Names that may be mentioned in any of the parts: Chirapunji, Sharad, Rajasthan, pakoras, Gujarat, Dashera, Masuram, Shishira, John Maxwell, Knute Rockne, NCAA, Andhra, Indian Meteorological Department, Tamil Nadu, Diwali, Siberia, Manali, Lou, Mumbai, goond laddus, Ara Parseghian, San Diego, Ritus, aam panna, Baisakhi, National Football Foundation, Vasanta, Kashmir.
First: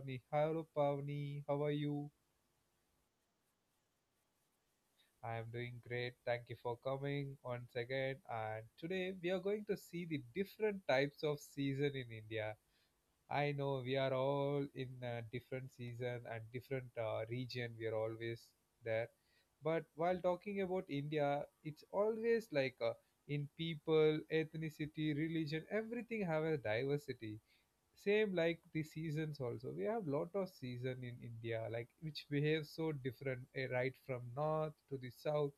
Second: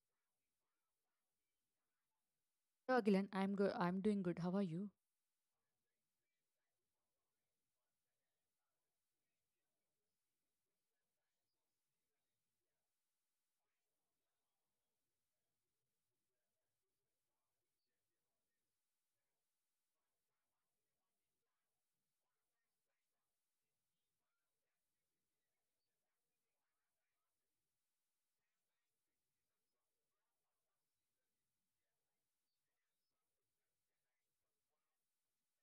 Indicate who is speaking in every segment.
Speaker 1: Pavni. Hello Pavni, how are you?
Speaker 2: Hello, Glenn. I'm good. I'm doing good. How are you?
Speaker 1: I am doing great. Thank you for coming once again. And today we are going to see the different types of season in India. I know we are all in a different season and different region. We are always there. But while talking about India, it's always like in people, ethnicity, religion, everything have a diversity. Same like the seasons also. We have lot of season in India, like which behave so different, eh, right from north to the south,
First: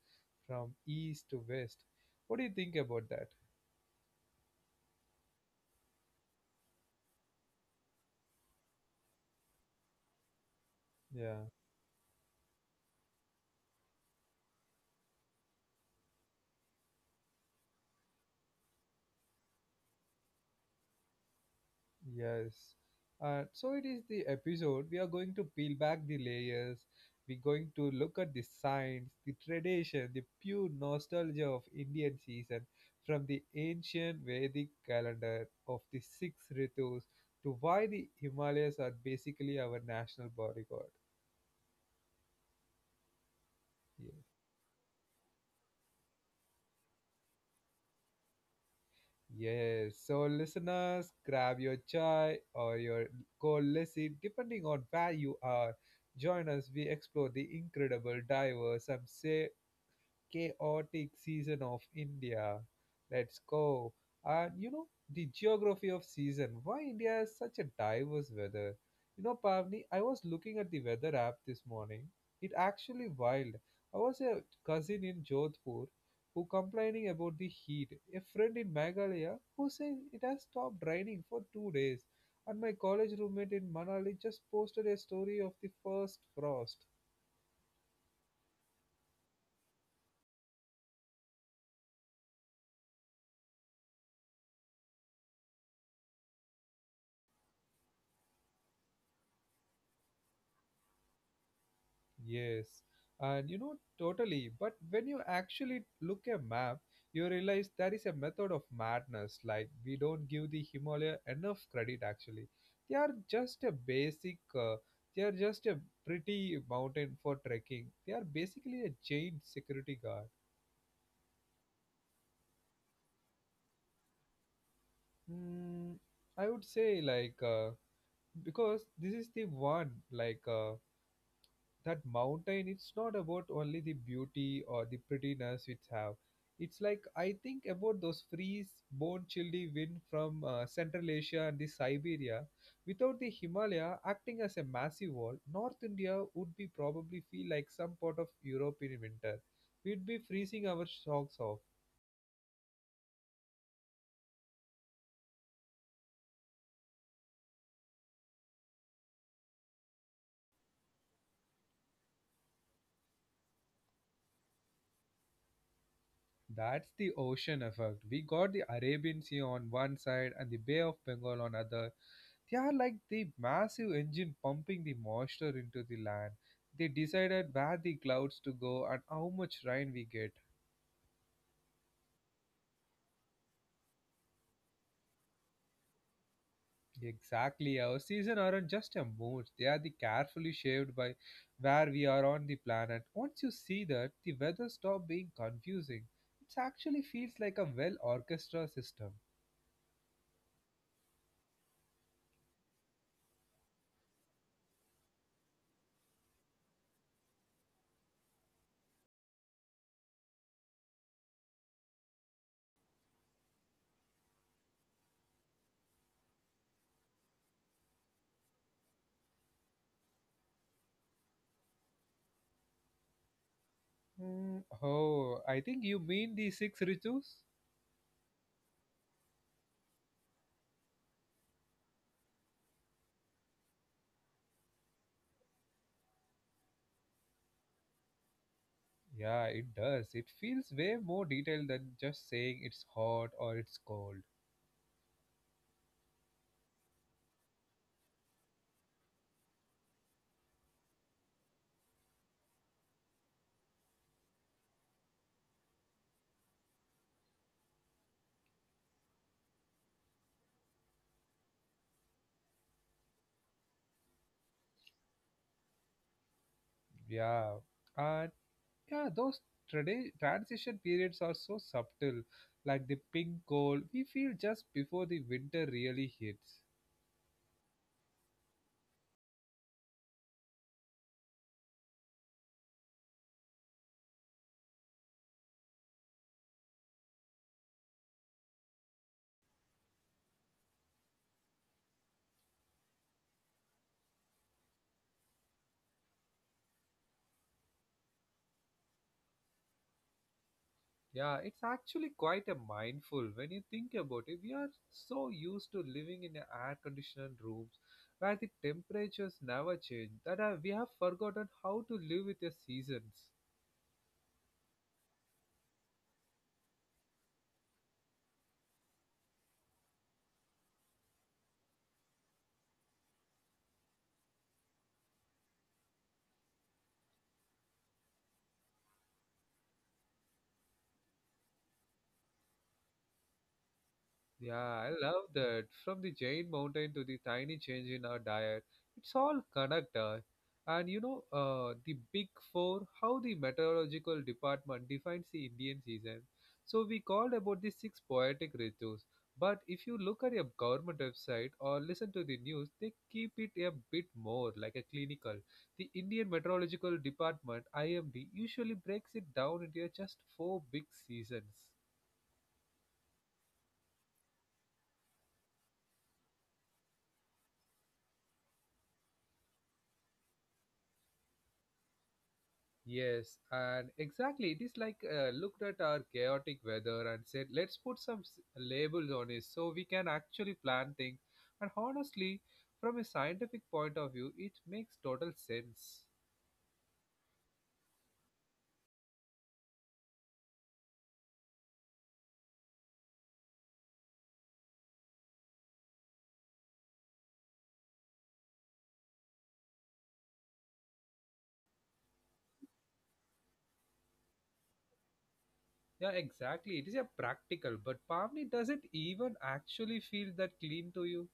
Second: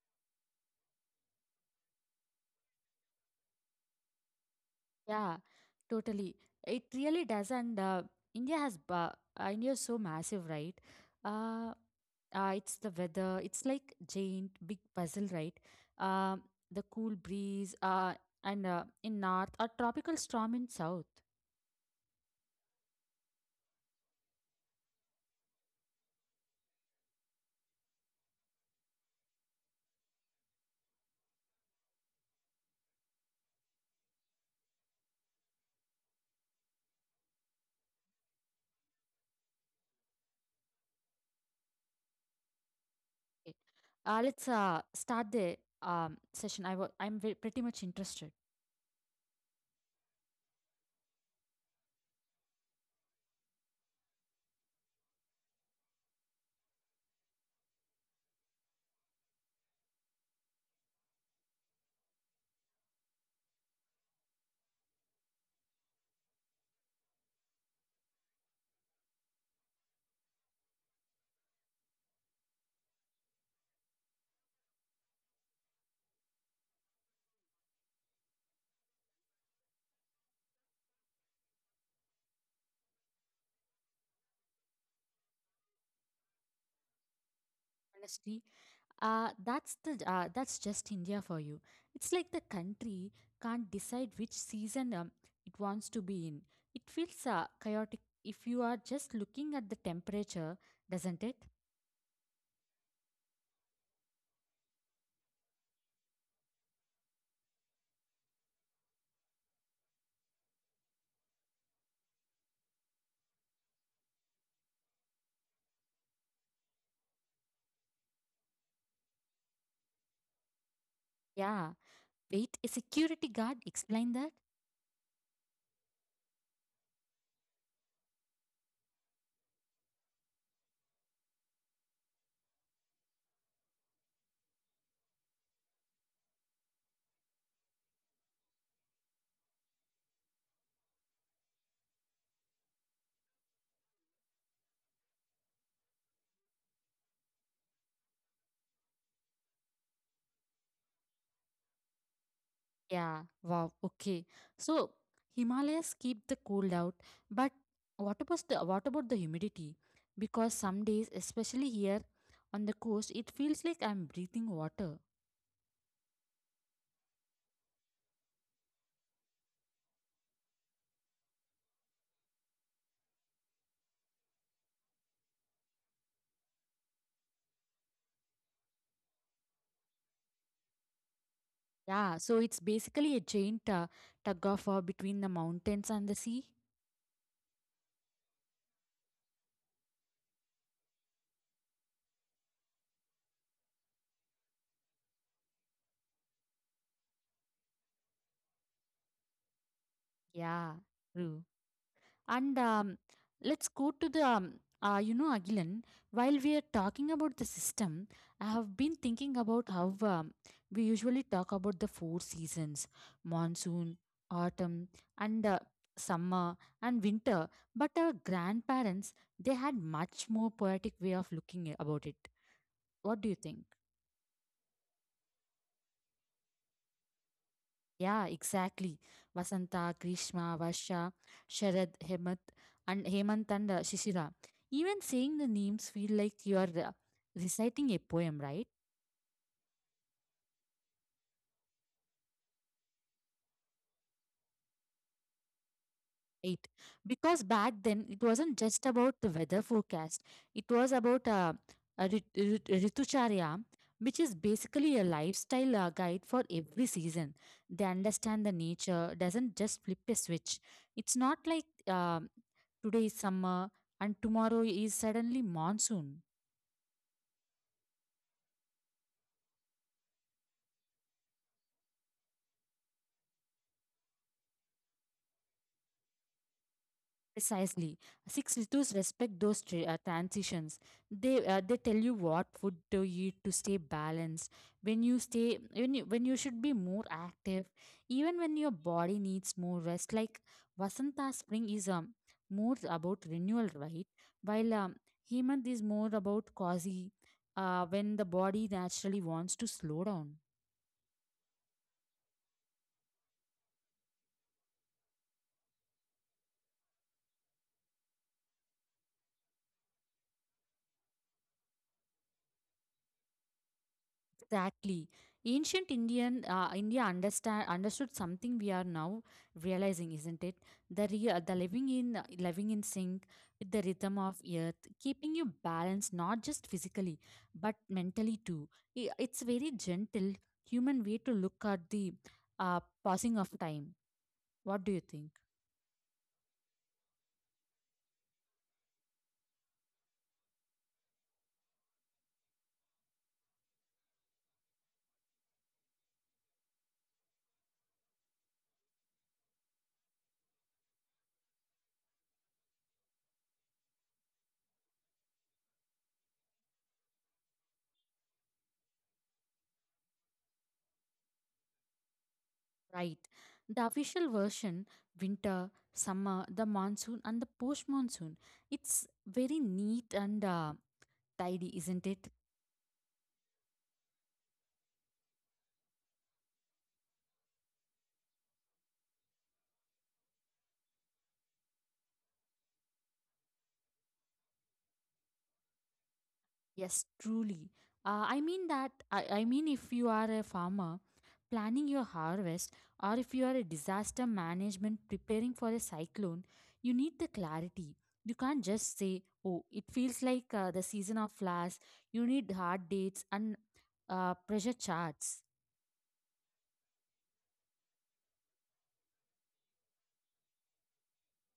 Speaker 1: from east to west. What do you think about that?
Speaker 2: Yeah, totally. It really does, and India has ba- India is so massive, right?
Speaker 1: Yeah.
Speaker 2: Uh, it's the weather. It's like giant big puzzle, right? Um, the cool breeze, and in north, a tropical storm in south.
Speaker 1: Yes. And so it is the episode. We are going to peel back the layers. We're going to look at the science, the tradition, the pure nostalgia of Indian season from the ancient Vedic calendar of the six Ritus to why the Himalayas are basically our national bodyguard.
Speaker 2: Okay.
Speaker 1: Yes.
Speaker 2: Let's start the session. I wa- I'm ve- Pretty much interested,
Speaker 1: Yes. So, listeners, grab your chai or your cold lassi, depending on where you are. Join us. We explore the incredible, diverse, some say chaotic season of India. Let's go. And you know, the geography of season. Why India has such a diverse weather? You know, Pavni, I was looking at the weather app this morning. It actually wild. I was a cousin in Jodhpur who complaining about the heat. A friend in Meghalaya who said it has stopped raining for 2 days. And my college roommate in Manali just posted a story of the first frost.
Speaker 2: honestly. That's just India for you. It's like the country can't decide which season it wants to be in. It feels chaotic if you are just looking at the temperature, doesn't it?
Speaker 1: Yes, and you know, totally. But when you actually look a map, you realize there is a method of madness. Like we don't give the Himalaya enough credit. Actually, they are just a basic. They are just a pretty mountain for trekking. They are basically a chained security guard.
Speaker 2: Yeah. Wait, a security guard explain that?
Speaker 1: Mm, I would say like because this is the one like that mountain, it's not about only the beauty or the prettiness it have. It's like I think about those freeze bone chilly wind from central Asia and the Siberia. Without the Himalaya acting as a massive wall, north India would be probably feel like some part of Europe in winter. We'd be freezing our socks off.
Speaker 2: Yeah. Wow. Okay. So Himalayas keep the cold out, but what about the humidity? Because some days, especially here on the coast, it feels like I'm breathing water.
Speaker 1: That's the ocean effect. We got the Arabian Sea on one side and the Bay of Bengal on other. They are like the massive engine pumping the moisture into the land. They decided where the clouds to go and how much rain we get.
Speaker 2: Yeah, so it's basically a giant tug of war between the mountains and the sea.
Speaker 1: Exactly, our season aren't just a mood. They are the carefully shaped by where we are on the planet. Once you see that, the weather stop being confusing. It actually feels like a well orchestra system.
Speaker 2: Yeah, true. And let's go to you know, Agilan, while we are talking about the system, I have been thinking about how we usually talk about the four seasons: monsoon, autumn, and summer and winter. But our grandparents, they had much more poetic way of looking about it. What do you think?
Speaker 1: Hmm, oh, I think you mean the six rituals?
Speaker 2: Yeah, exactly. Vasanta, Grishma, Varsha, Sharad, Hemant, and Shishira. Even saying the names feel like you are reciting a poem, right?
Speaker 1: Yeah, it does. It feels way more detailed than just saying it's hot or it's cold.
Speaker 2: Eight, because back then it wasn't just about the weather forecast. It was about a ritucharya, which is basically a lifestyle guide for every season. They understand the nature doesn't just flip a switch. It's not like um today is summer and tomorrow is suddenly monsoon.
Speaker 1: Yeah, and yeah, those transition periods are so subtle, like the pink cold we feel just before the winter really hits.
Speaker 2: Precisely. Six rittus respect those transitions. They tell you what food to eat to stay balanced. When you stay when you, When you should be more active, even when your body needs more rest. Like Vasanta spring is more about renewal, right? While Hemant is more about cozy, when the body naturally wants to slow down.
Speaker 1: Yeah, it's actually quite a mindful when you think about it. We are so used to living in air-conditioned rooms where the temperatures never change that we have forgotten how to live with the seasons.
Speaker 2: Exactly. Ancient India understand understood something we are now realizing, isn't it? The real, the Living in sync with the rhythm of earth, keeping you balanced not just physically but mentally too. It's very gentle human way to look at the passing of time.
Speaker 1: Yeah, I
Speaker 2: What do you
Speaker 1: love
Speaker 2: think?
Speaker 1: that. From the giant mountain to the tiny change in our diet, it's all connected. And you know, the big four, how the meteorological department defines the Indian season. So we called about the six poetic ritus. But if you look at a government website or listen to the news, they keep it a bit more like a clinical. The Indian Meteorological Department, IMD, usually breaks it down into just four big seasons.
Speaker 2: Right. The official version: winter, summer, the monsoon, and the post monsoon. It's very neat and tidy, isn't it?
Speaker 1: Yes, and exactly. It is like looked at our chaotic weather and said, let's put some labels on it so we can actually plan things. And honestly, from a scientific point of view, it makes total sense.
Speaker 2: Yes, truly. I mean, if you are a farmer planning your harvest, or if you are a disaster management preparing for a cyclone, you need the clarity. You can't just say, oh, it feels like the season of flowers. You need hard dates and pressure charts.
Speaker 1: Yeah, exactly. It is a practical, but palmy doesn't even actually feel that clean to you.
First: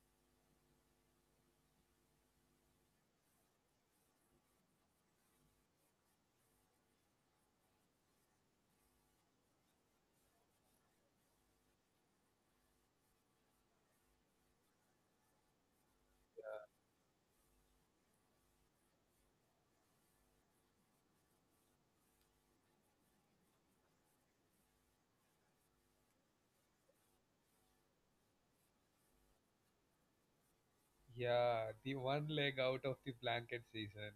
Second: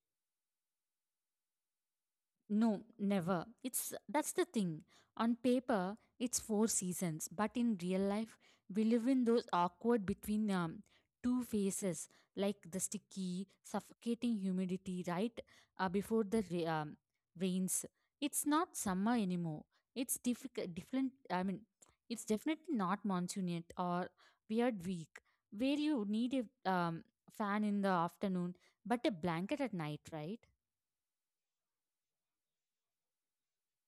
Speaker 2: No, never. It's That's the thing. On paper, it's four seasons, but in real life, we live in those awkward between two phases, like the sticky, suffocating humidity before the rains. It's not summer anymore. It's different. I mean, it's definitely not monsoon yet, or weird week where you need a fan in the afternoon, but a blanket at night, right?
Speaker 1: Yeah, the one leg out of the blanket season.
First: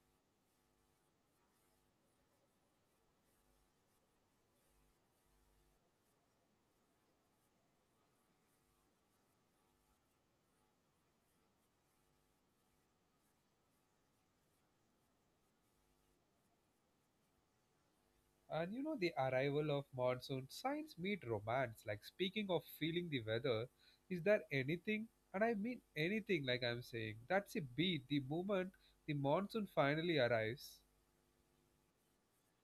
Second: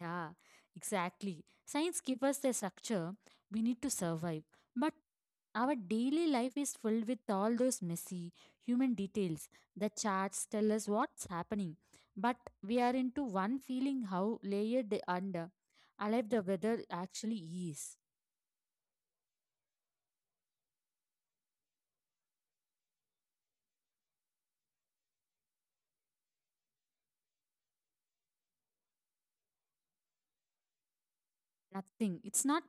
Speaker 2: Yeah, exactly. Science gives us the structure we need to survive. But our daily life is filled with all those messy human details. The charts tell us what's happening. But we are into one feeling how layered the- and alive the weather actually is.
Speaker 1: And you know, the arrival of monsoon signs meet romance. Like, speaking of feeling the weather, is there anything, and I mean anything, like I'm saying, that's a beat. The moment the monsoon finally arrives,
Speaker 2: Nothing. It's not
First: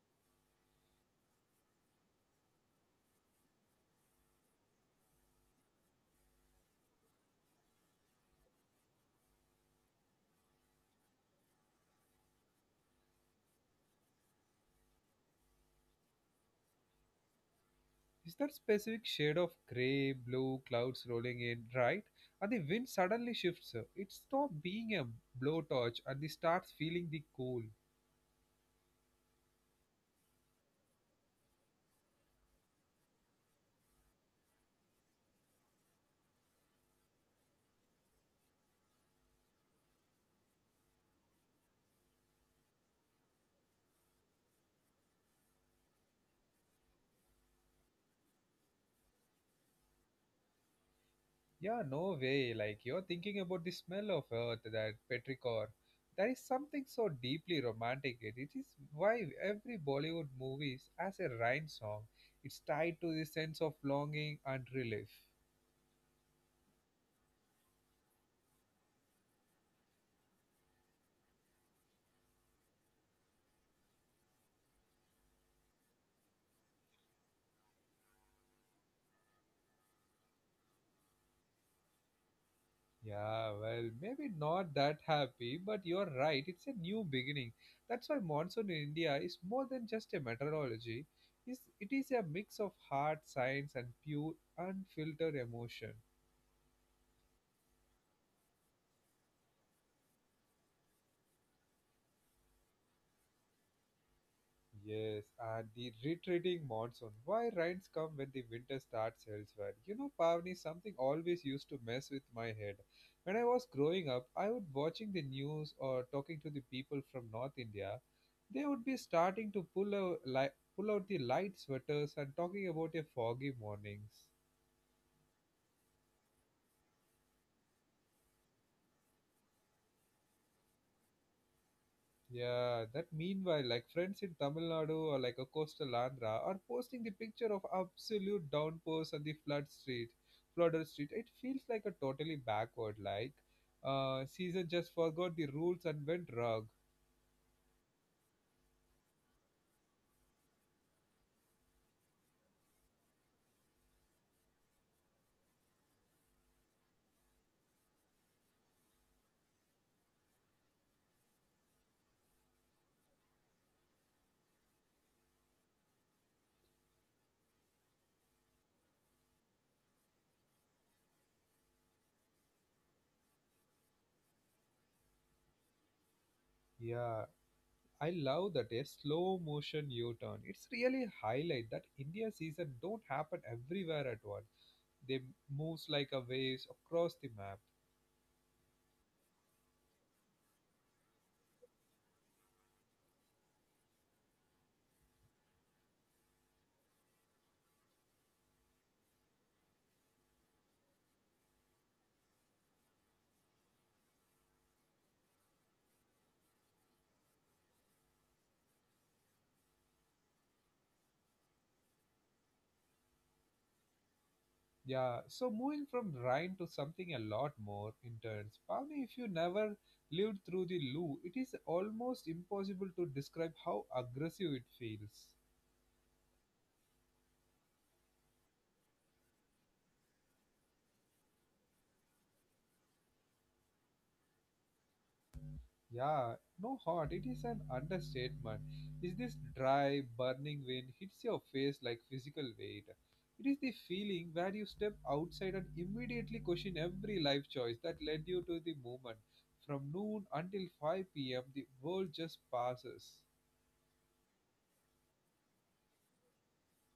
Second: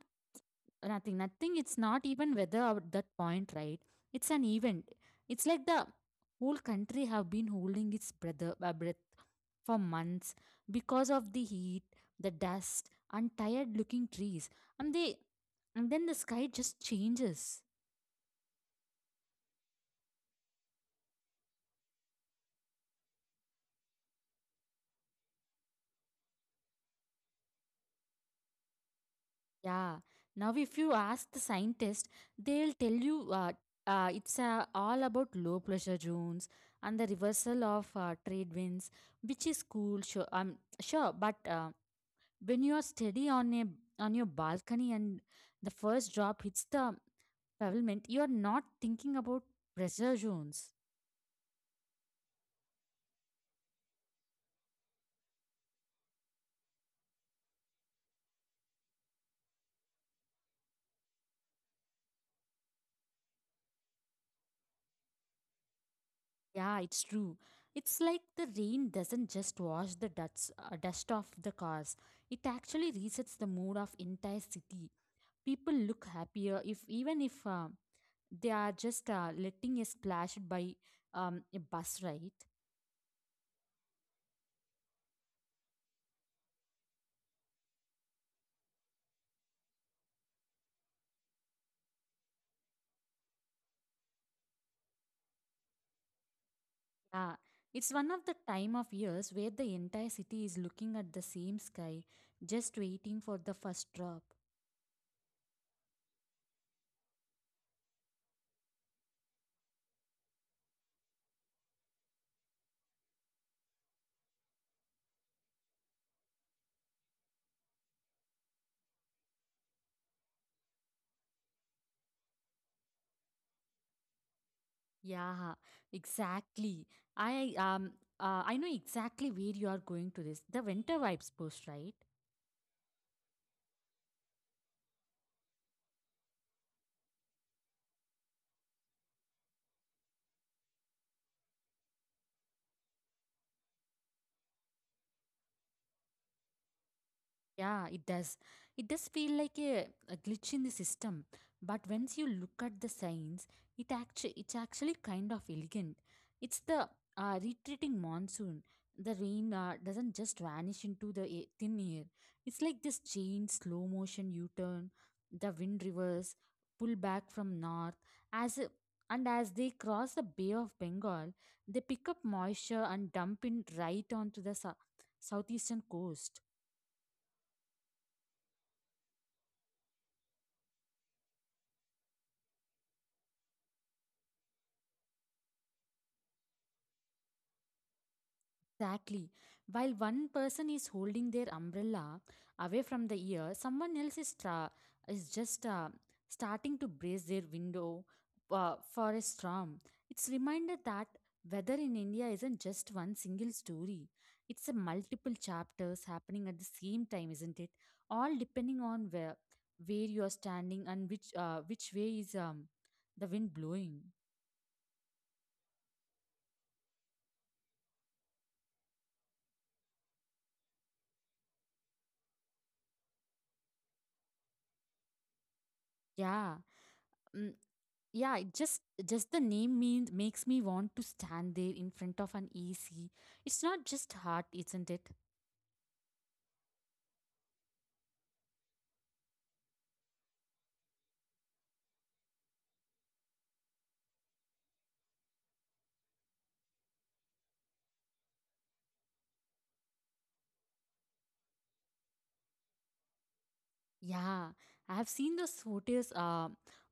Speaker 2: nothing. Nothing. It's not even weather at that point, right? It's an event. It's like the whole country have been holding its breath for months because of the heat, the dust, and tired looking trees. And they and then the sky just changes.
Speaker 1: is that specific shade of gray, blue clouds rolling in, right? And the wind suddenly shifts. It stops being a blowtorch and it starts feeling the cool.
Speaker 2: Yeah. Now if you ask the scientist, they'll tell you it's all about low pressure zones and the reversal of trade winds, which is cool. Sure, sure, but when you are steady on a on your balcony and the first drop hits the pavement, you are not thinking about pressure zones.
Speaker 1: Yeah, no way. Like you're thinking about the smell of earth, that petrichor. There is something so deeply romantic. In It It is why every Bollywood movie has a rain song. It's tied to the sense of longing and relief.
Speaker 2: Yeah, it's true. It's like the rain doesn't just wash dust off the cars. It actually resets the mood of entire city. People look happier, if even if they are just letting a splash by a bus ride.
Speaker 1: Yeah, well, maybe not that happy, but you're right. It's a new beginning. That's why monsoon in India is more than just a meteorology. It is a mix of heart science and pure, unfiltered emotion.
Speaker 2: Yeah, it's one of the time of years where the entire city is looking at the same sky, just waiting for the first drop.
Speaker 1: Yes, and the retreating monsoon. Why rains come when the winter starts elsewhere? You know, Pavni, something always used to mess with my head. When I was growing up, I would watching the news or talking to the people from North India. They would be starting to pull out, pull out the light sweaters and talking about a foggy mornings.
Speaker 2: Yeah, exactly. I um I know exactly where you are going to this. The winter vibes post, right?
Speaker 1: Yeah, that meanwhile, like friends in Tamil Nadu or like a coastal Andhra are posting the picture of absolute downpours on the flood street, flooded street. It feels like a totally backward, like Caesar just forgot the rules and went rogue.
Speaker 2: Yeah, it does. It does feel like a glitch in the system. But once you look at the signs, it's actually kind of elegant. It's the retreating monsoon. The rain doesn't just vanish into the thin air. It's like this chain slow motion U-turn. The wind reverse, pull back from north as a, and as they cross the Bay of Bengal, they pick up moisture and dump it right onto the southeastern coast.
Speaker 1: Yeah, I love that a slow motion U-turn. It's really a highlight that India season don't happen everywhere at once. They moves like a waves across the map.
Speaker 2: Exactly. While one person is holding their umbrella away from the ear, someone else is, tra- is just starting to brace their window for a storm. It's reminder that weather in India isn't just one single story. It's a multiple chapters happening at the same time, isn't it? All depending on where you are standing and which way is the wind blowing.
Speaker 1: Yeah, so moving from Rhine to something a lot more intense. Pavni, if you never lived through the Lou, it is almost impossible to describe how aggressive it feels.
Speaker 2: Yeah. Mm, yeah, it just the name means makes me want to stand there in front of an ac. It's not just hot, isn't it?
Speaker 1: Yeah, no hot, it is an understatement. Is this dry, burning wind hits your face like physical weight? It is the feeling where you step outside and immediately question every life choice that led you to the moment. From noon until 5 p.m., the world just passes.
Speaker 2: Yeah, I have seen those photos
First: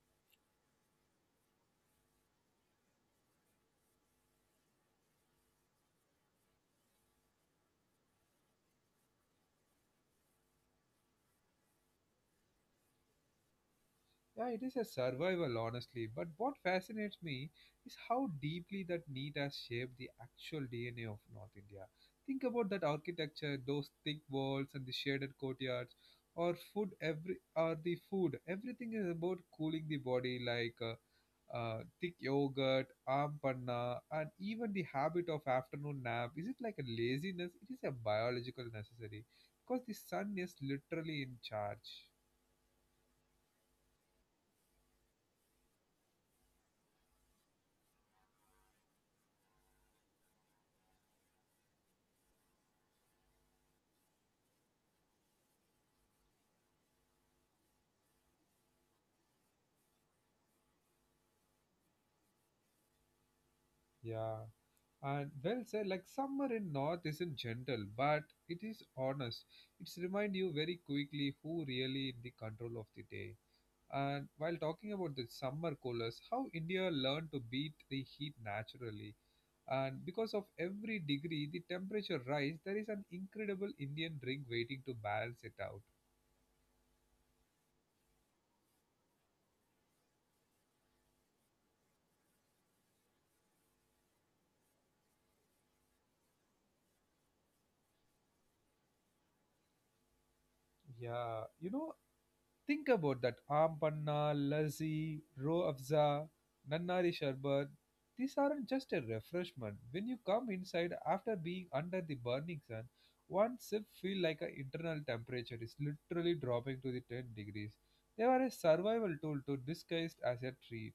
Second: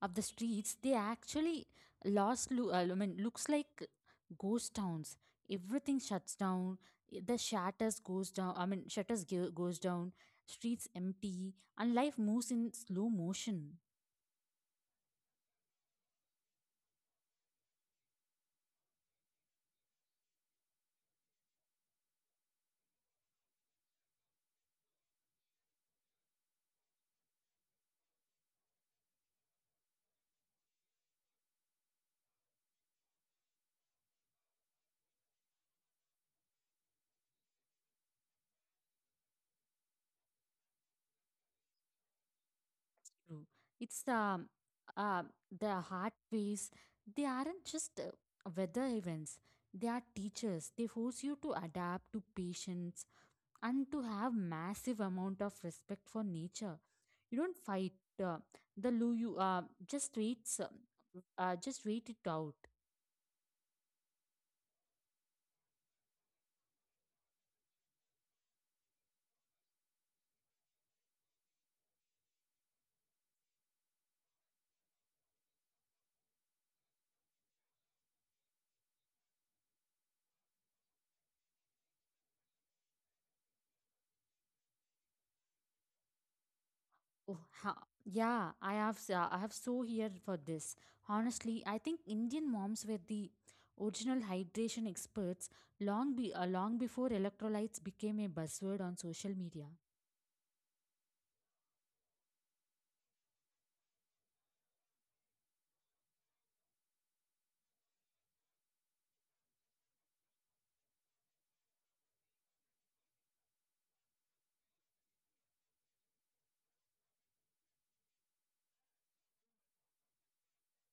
Speaker 2: of the streets. They actually I mean looks like ghost towns. Everything shuts down. The shutters goes down. I mean goes down. Streets empty and life moves in slow motion.
Speaker 1: Yeah, it is a survival, honestly. But what fascinates me is how deeply that need has shaped the actual DNA of North India. Think about that architecture, those thick walls and the shaded courtyards, or food. Every or the food, everything is about cooling the body, like thick yogurt, aam panna, and even the habit of afternoon nap. Is it like a laziness? It is a biological necessary because the sun is literally in charge.
Speaker 2: True. It's uh, the heart waves. They aren't just weather events. They are teachers. They force you to adapt to patience and to have massive amount of respect for nature. You don't fight uh, the loo. You just waits. Uh, just wait it out.
Speaker 1: Yeah. And well said, like summer in North isn't gentle, but it is honest. It's remind you very quickly who really in the control of the day. And while talking about the summer colors, how India learned to beat the heat naturally. And because of every degree, the temperature rise, there is an incredible Indian drink waiting to balance it out.
Speaker 2: Oh, yeah, I have so here for this. Honestly, I think Indian moms were the original hydration experts, long before electrolytes became a buzzword on social media.
Speaker 1: Yeah, you know, think about that aam panna, lassi, ro afza, nannari sharbat. These aren't just a refreshment. When you come inside after being under the burning sun, one sip feel like an internal temperature is literally dropping to the 10 degrees. They are a survival tool to disguised as a treat.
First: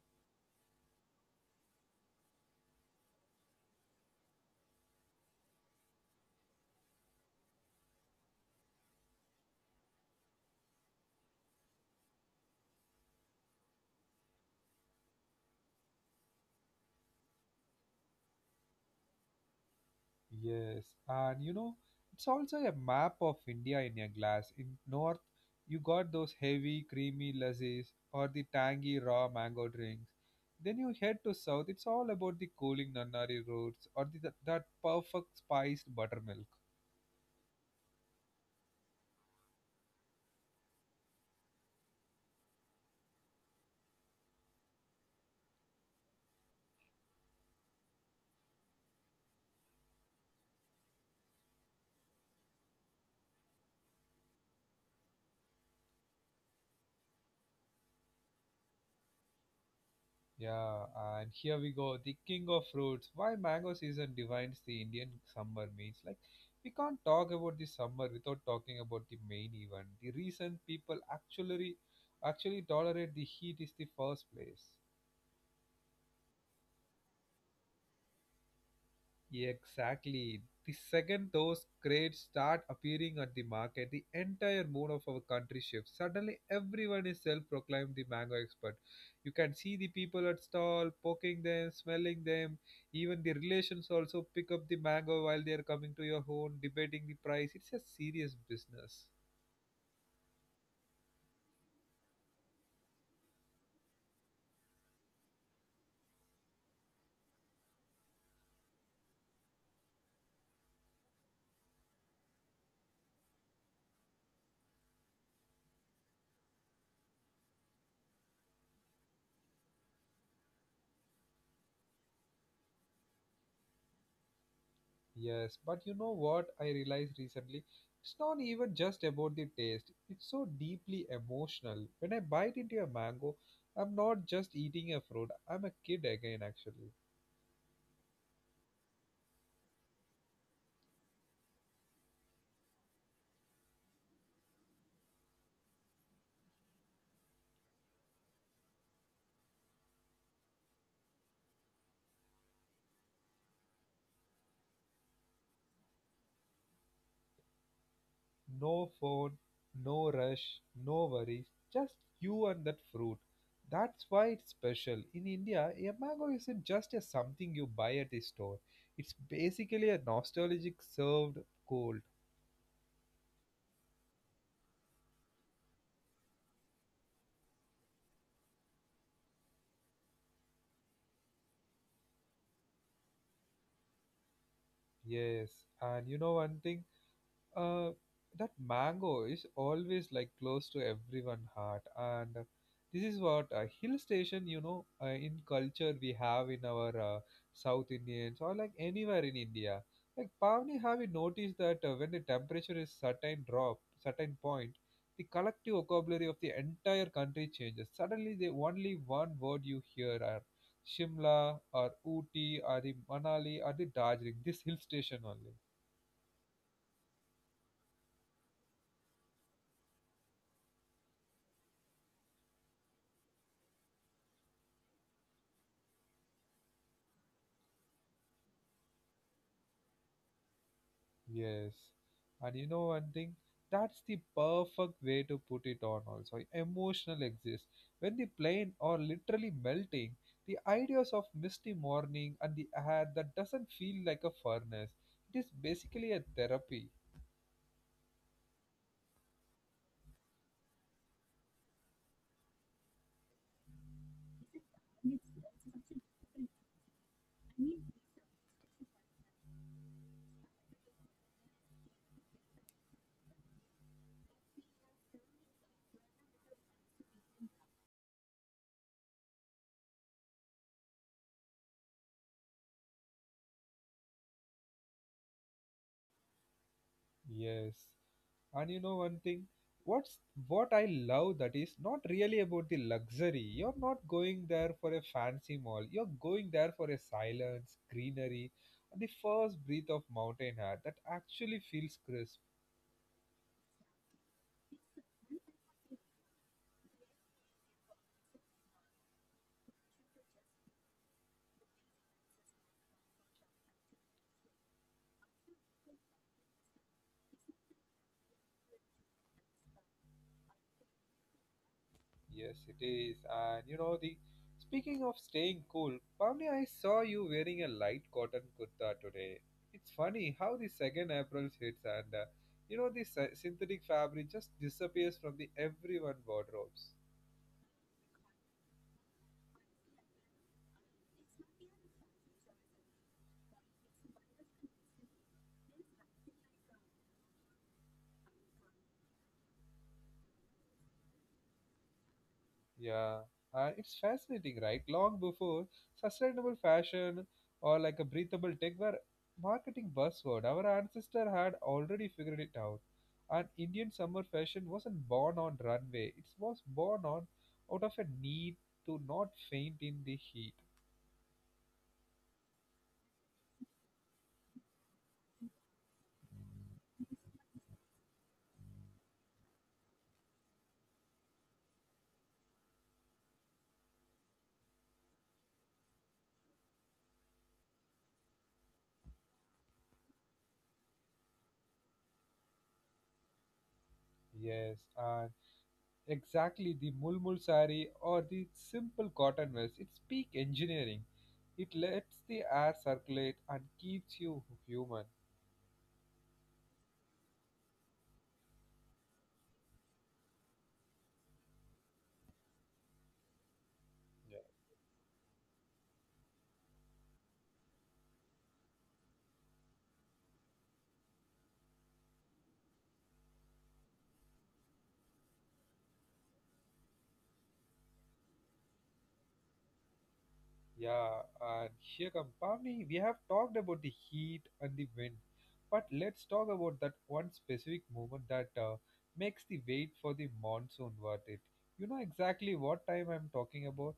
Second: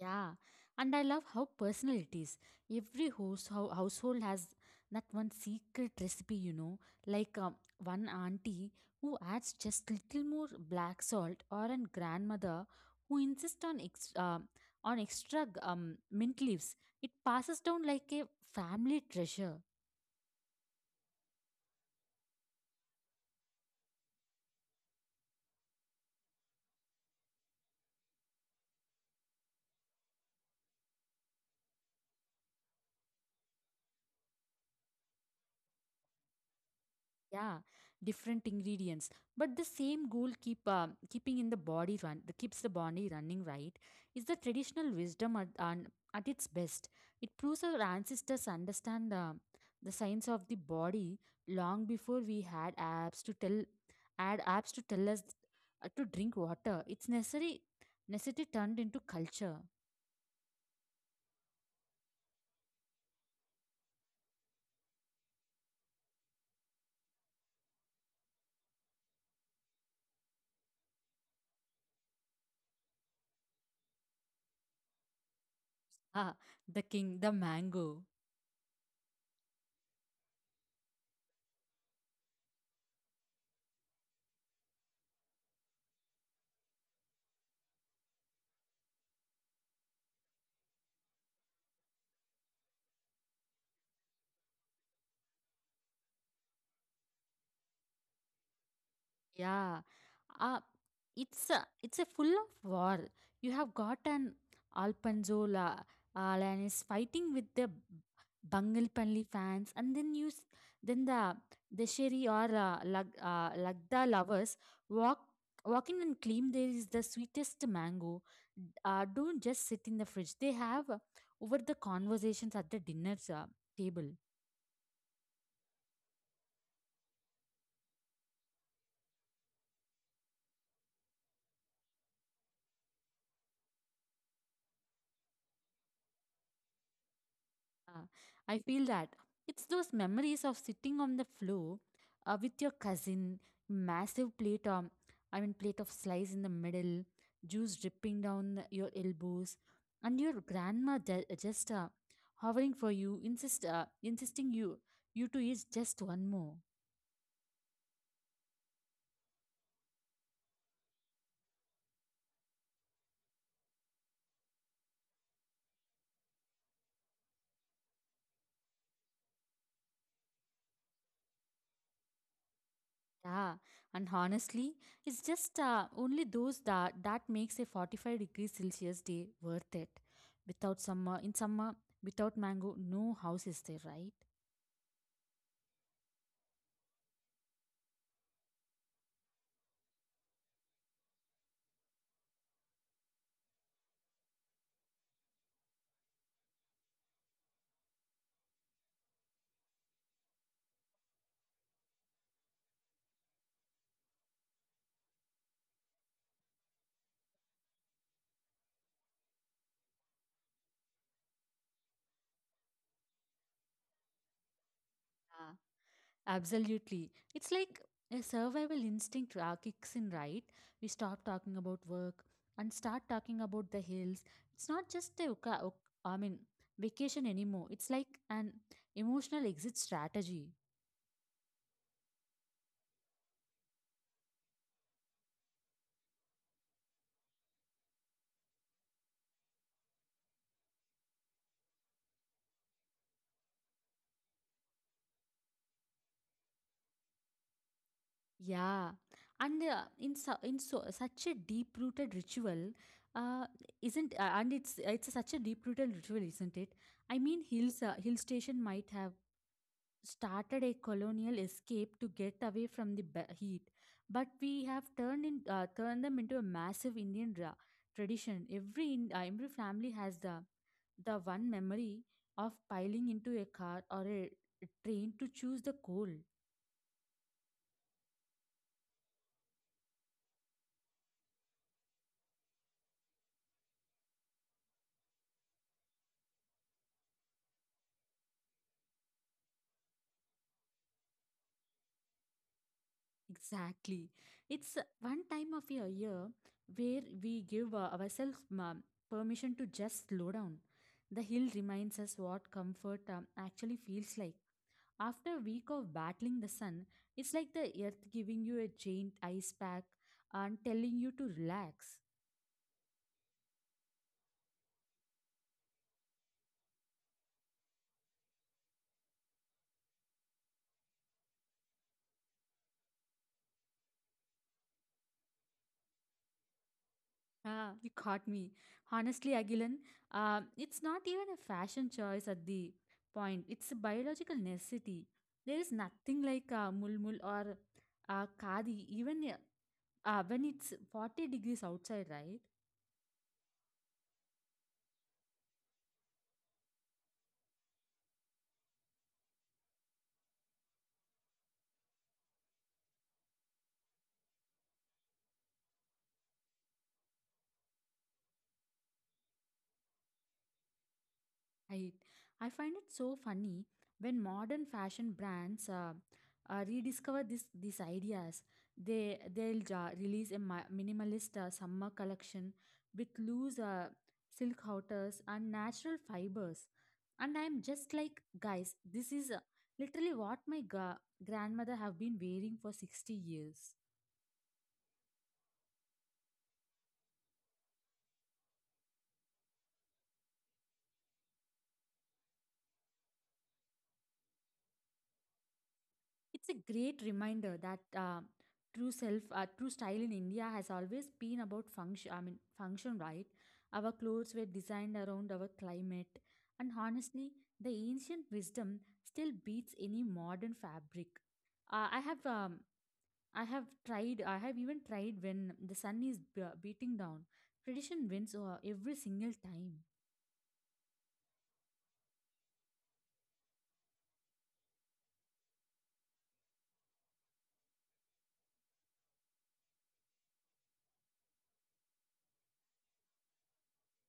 Speaker 2: Yeah, and I love how personal it is. Every household has that one secret recipe, you know, like one auntie who adds just little more black salt, or a grandmother who insists on extra mint leaves. It passes down like a family treasure.
Speaker 1: Yes, and you know, it's also a map of India in a glass. In north, you got those heavy, creamy lassis or the tangy raw mango drinks. Then you head to south, it's all about the cooling Nannari roots or the, that that perfect spiced buttermilk.
Speaker 2: Yeah, different ingredients but the same goal: keeps the body running, right? Is the traditional wisdom at its best. It proves our ancestors understand the science of the body long before we had apps to tell add apps to tell us to drink water. It's necessary necessity turned into culture.
Speaker 1: Yeah, and here we go. The king of fruits. Why mango season defines the Indian summer means like we can't talk about the summer without talking about the main event. The reason people actually tolerate the heat is the first place.
Speaker 2: Ah, the king, the mango.
Speaker 1: Exactly. The second those crates start appearing at the market, the entire mood of our country shifts. Suddenly, everyone is self proclaimed the mango expert. You can see the people at stall poking them, smelling them. Even the relations also pick up the mango while they are coming to your home, debating the price. It's a serious business.
Speaker 2: Yeah, uh, it's a full of war. You have got an Alpanzola Alan is fighting with the Bangalpanli fans, and then the Desheri or Lagda lovers walk walk in and claim there is the sweetest mango. Don't just sit in the fridge. They have over the conversations at the dinner table.
Speaker 1: Yes, but you know what I realized recently? It's not even just about the taste, it's so deeply emotional. When I bite into a mango, I'm not just eating a fruit, I'm a kid again, actually.
Speaker 2: Uh, I feel that. It's those memories of sitting on the floor with your cousin, massive plate, um, I mean, plate of slice in the middle, juice dripping down your elbows, and your grandma just hovering for you, insisting you to eat just one more.
Speaker 1: No phone, no rush, no worries, just you and that fruit. That's why it's special. In India, a mango isn't just a something you buy at the store, it's basically a nostalgic served cold.
Speaker 2: Yeah, and honestly, it's just only those that makes a 45 degrees Celsius day worth it. Without summer, in summer, without mango, no house is there, right?
Speaker 1: Yes, and you know one thing? uh, that mango is always like close to everyone heart. And this is what a hill station, in culture we have in our south indians or like anywhere in india. Like Pavni, have you noticed that when the temperature is certain drop, certain point, the collective vocabulary of the entire country changes? Suddenly the only one word you hear are Shimla or Ooty or the Manali or the Darjeeling, this hill station
Speaker 2: Yeah,
Speaker 1: only.
Speaker 2: absolutely. It's like a survival instinct kicks in, right? We stop talking about work and start talking about the hills. It's not just a, I mean, vacation anymore. It's like an emotional exit strategy.
Speaker 1: Yes. And you know one thing? That's the perfect way to put it on also. Emotional exists. When the plane are literally melting, the ideas of misty morning and the air that doesn't feel like a furnace. It is basically a therapy.
Speaker 2: Yeah, and in su in so such a deep-rooted ritual, uh, isn't and it's such a deep-rooted ritual, isn't it? I mean, hill station might have started a colonial escape to get away from the heat, but we have turned them into a massive Indian tradition. Every family has the one memory of piling into a car or a train to choose the cold.
Speaker 1: Yes. And you know one thing, what's what I love that is not really about the luxury. You're not going there for a fancy mall. You're going there for a silence, greenery, and the first breath of mountain air that actually feels crisp.
Speaker 2: Exactly. It's one time of a year where we give ourselves permission to just slow down. The hill reminds us what comfort actually feels like. After a week of battling the sun, it's like the earth giving you a giant ice pack and telling you to relax.
Speaker 1: Yes, it is. And you know the speaking of staying cool, Pavni, I saw you wearing a light cotton kurta today. It's funny how the second April hits and you know the synthetic fabric just disappears from the everyone wardrobes.
Speaker 2: Ah, you caught me. Honestly, Agilan, it's not even a fashion choice at the point. It's a biological necessity. There is nothing like mulmul or khadi, even when it's 40 degrees outside, right?
Speaker 1: Yeah, it's fascinating, right? Long before sustainable fashion or like a breathable tech were marketing buzzword, our ancestor had already figured it out. And Indian summer fashion wasn't born on runway; it was born on out of a need to not faint in the heat.
Speaker 2: I I find it so funny when modern fashion brands rediscover this these ideas. They'll release a minimalist summer collection with loose silk outers and natural fibers. And I'm just like, guys, this is literally what my grandmother have been wearing for 60 years.
Speaker 1: Yes, and exactly the mulmul sari or the simple cotton vest. It's peak engineering. It lets the air circulate and keeps you human.
Speaker 2: It's a great reminder that true style in India has always been about function, right? Our clothes were designed around our climate, and honestly, the ancient wisdom still beats any modern fabric. Uh, I have, um, I have tried. I have even tried when the sun is beating down. Tradition wins every single time.
Speaker 1: Yeah, and here come Pavni. We have talked about the heat and the wind, but let's talk about that one specific moment that makes the wait for the monsoon worth it. You know exactly what time I'm talking about?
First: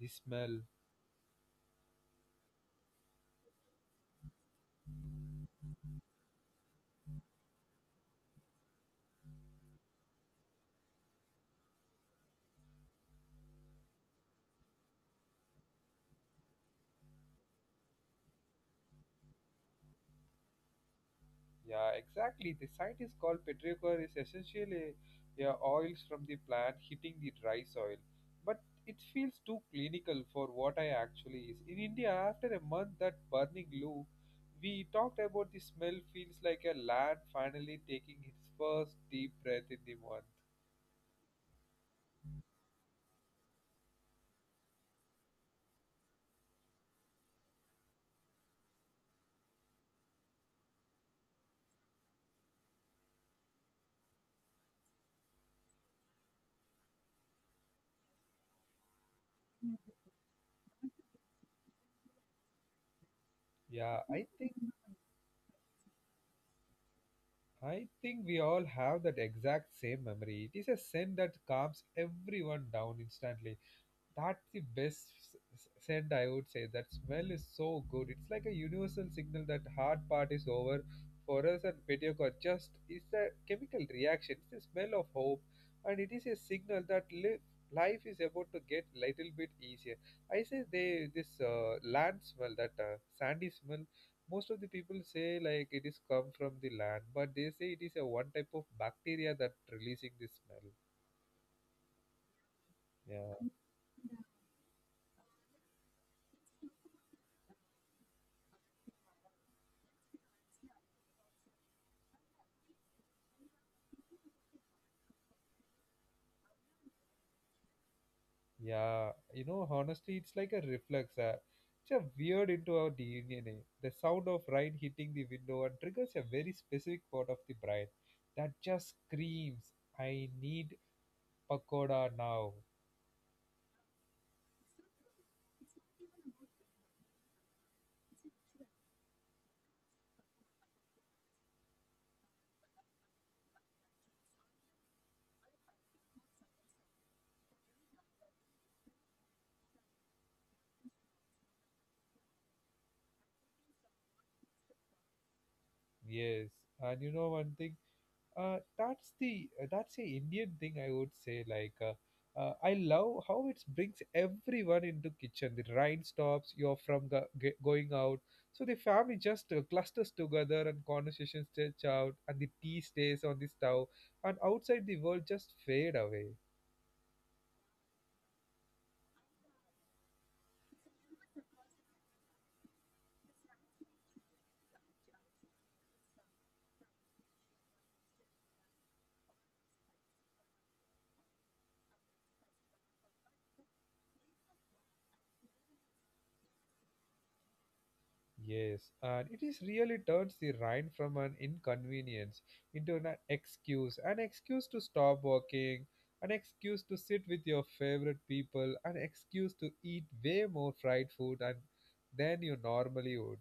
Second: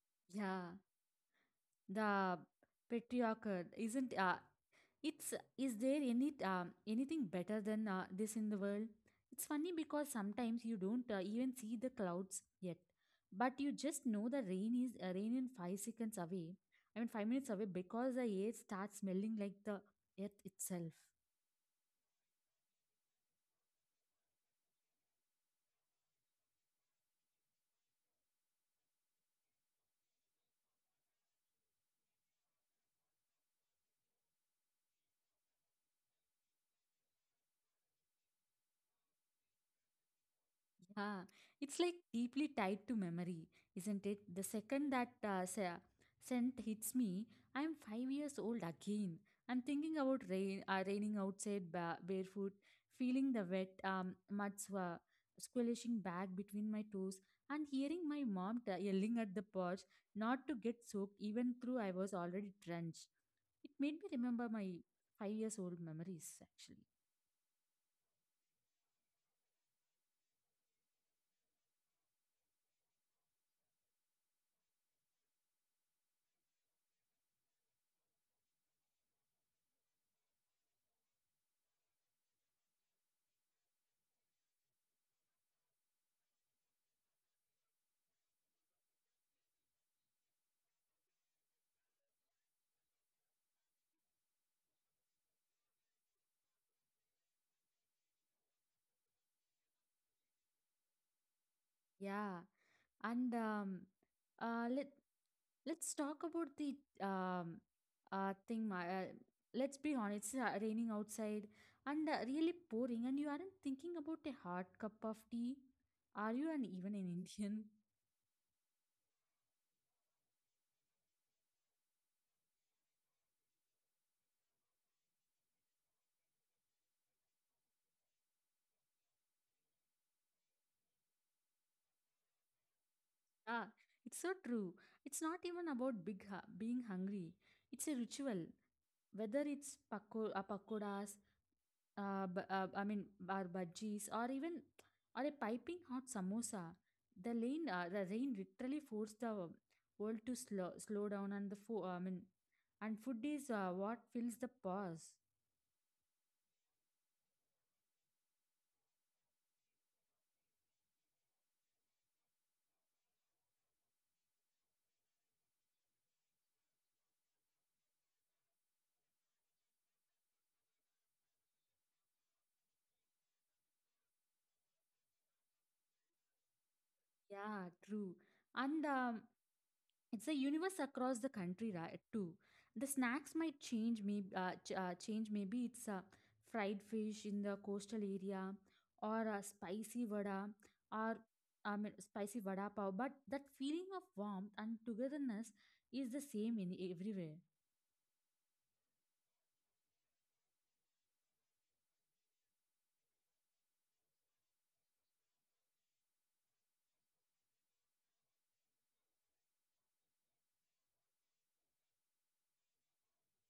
Speaker 1: The smell.
Speaker 2: Yeah, the patriarchal isn't. It's Is there anything better than this in the world? It's funny because sometimes you don't even see the clouds yet, but you just know the rain is rain in 5 seconds away. I mean, 5 minutes away, because the air starts smelling like the earth itself.
Speaker 1: Yeah, exactly. The site is called petrichor is essentially, yeah, oils from the plant hitting the dry soil. But it feels too clinical for what I actually is. In India, after a month that burning loop, we talked about the smell feels like a lad finally taking his first deep breath in the month.
Speaker 2: Ah, it's like deeply tied to memory, isn't it? The second that scent hits me, I'm 5 years old again. I'm thinking about raining outside barefoot, feeling the wet mud squelching back between my toes, and hearing my mom yelling at the porch not to get soaked, even though I was already drenched. It made
Speaker 1: Yeah,
Speaker 2: me
Speaker 1: I
Speaker 2: remember
Speaker 1: think
Speaker 2: my 5 years old memories, actually.
Speaker 1: I think we all have that exact same memory. It is a scent that calms everyone down instantly. That's the best send I would say. That smell is so good. It's like a universal signal that hard part is over for us, and Pediocor just is a chemical reaction. It's the smell of hope, and it is a signal that live life is about to get little bit easier. I say they this land smell, that sandy smell, most of the people say like it is come from the land, but they say it is a one type of bacteria that releasing this smell.
Speaker 2: Yeah,
Speaker 1: Yeah.
Speaker 2: And um, uh, let let's talk about the um, uh, thing. Ma- Uh, let's be honest, it's raining outside and really pouring, and you aren't thinking about a hot cup of tea. Are you an even an Indian?
Speaker 1: Yeah, you know, honestly, it's like a reflex. It's a weird into our DNA. The sound of rain hitting the window and triggers a very specific part of the brain that just screams, "I need pakoda now."
Speaker 2: Ah, it's so true. It's not even about being hungry. It's a ritual. Whether it's pakoras, or bhajis, or even or a piping hot samosa. The rain literally forced the world to slow down, and the fo- I mean, and food is what fills the pause.
Speaker 1: Yes, and you know one thing, that's a Indian thing I would say. I love how it brings everyone into kitchen. The rain stops. You're from going out, so the family just clusters together, and conversations stretch out, and the tea stays on the stove, and outside the world just fade away.
Speaker 2: Yeah, true. And it's a universe across the country right too. The snacks might change maybe it's fried fish in the coastal area or a spicy vada, or I mean, spicy vada pav, but that feeling of warmth and togetherness is the same in everywhere.
Speaker 1: Yes, and it is really turns the rind from an inconvenience into an excuse to stop working, an excuse to sit with your favorite people, an excuse to eat way more fried food and than you normally would.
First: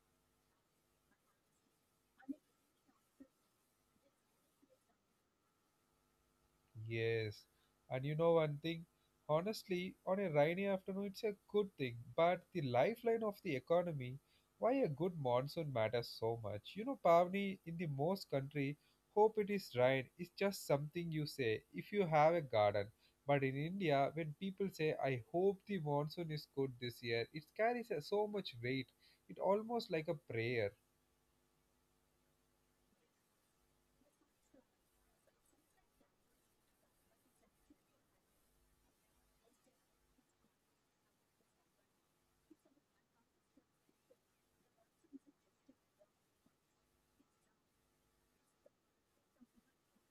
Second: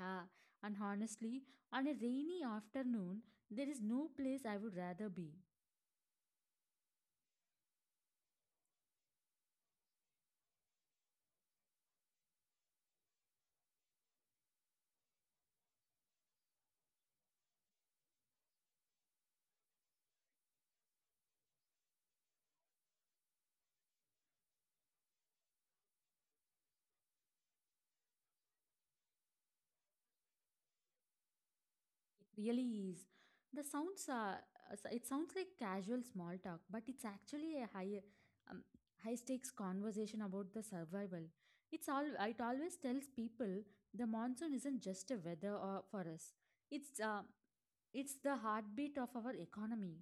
Speaker 2: uh, and honestly, on a rainy afternoon, there is no place I would rather be.
Speaker 1: Yes, and you know one thing? Honestly, on a rainy afternoon, it's a good thing, but the lifeline of the economy, why a good monsoon matters so much. You know, Pavni, in the most country, hope it is rain is just something you say if you have a garden. But in India, when people say, I hope the monsoon is good this year, it carries so much weight. It almost like a prayer.
Speaker 2: It really is. The sounds are, so it sounds like casual small talk, but it's actually a um, high stakes conversation about the survival. It always tells people the monsoon isn't just a weather or for us. It's, uh, it's the heartbeat of our economy.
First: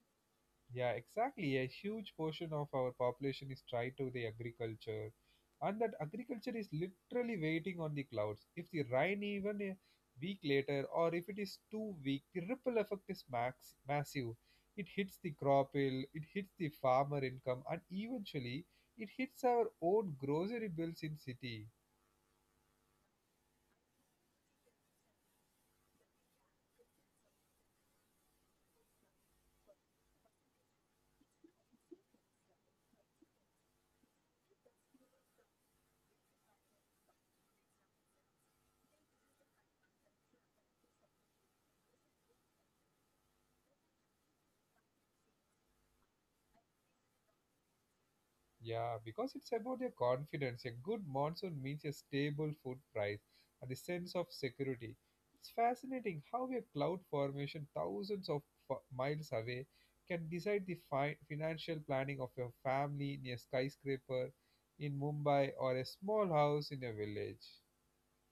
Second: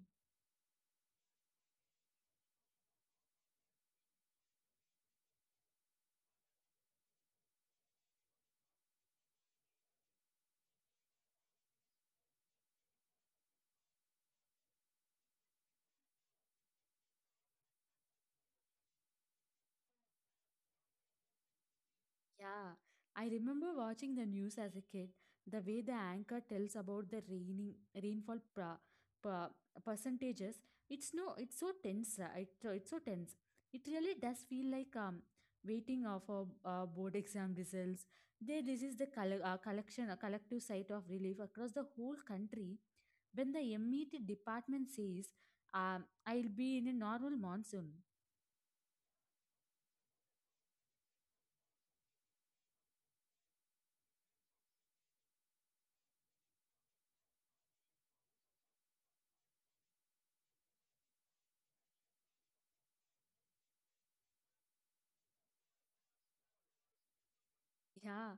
Speaker 1: Yeah, exactly. A huge portion of our population is tied to the agriculture, and that agriculture is literally waiting on the clouds. If the rain even a week later, or if it is too weak, the ripple effect is max massive. It hits the crop yield, it hits the farmer income, and eventually it hits our own grocery bills in city.
Speaker 2: Yeah, I remember watching the news as a kid. The way the anchor tells about the raining rainfall pra, percentages, it's no, it's so tense. It's so tense. It really does feel like waiting for board exam results. This is a collective site of relief across the whole country. When the MET department says, "I'll be in a normal monsoon,"
Speaker 1: Yeah, because it's about your confidence. A good monsoon means a stable food price and a sense of security. It's fascinating how a cloud formation thousands of miles away can decide the financial planning of your family in a skyscraper in Mumbai or a small house in a village.
Speaker 2: yeah,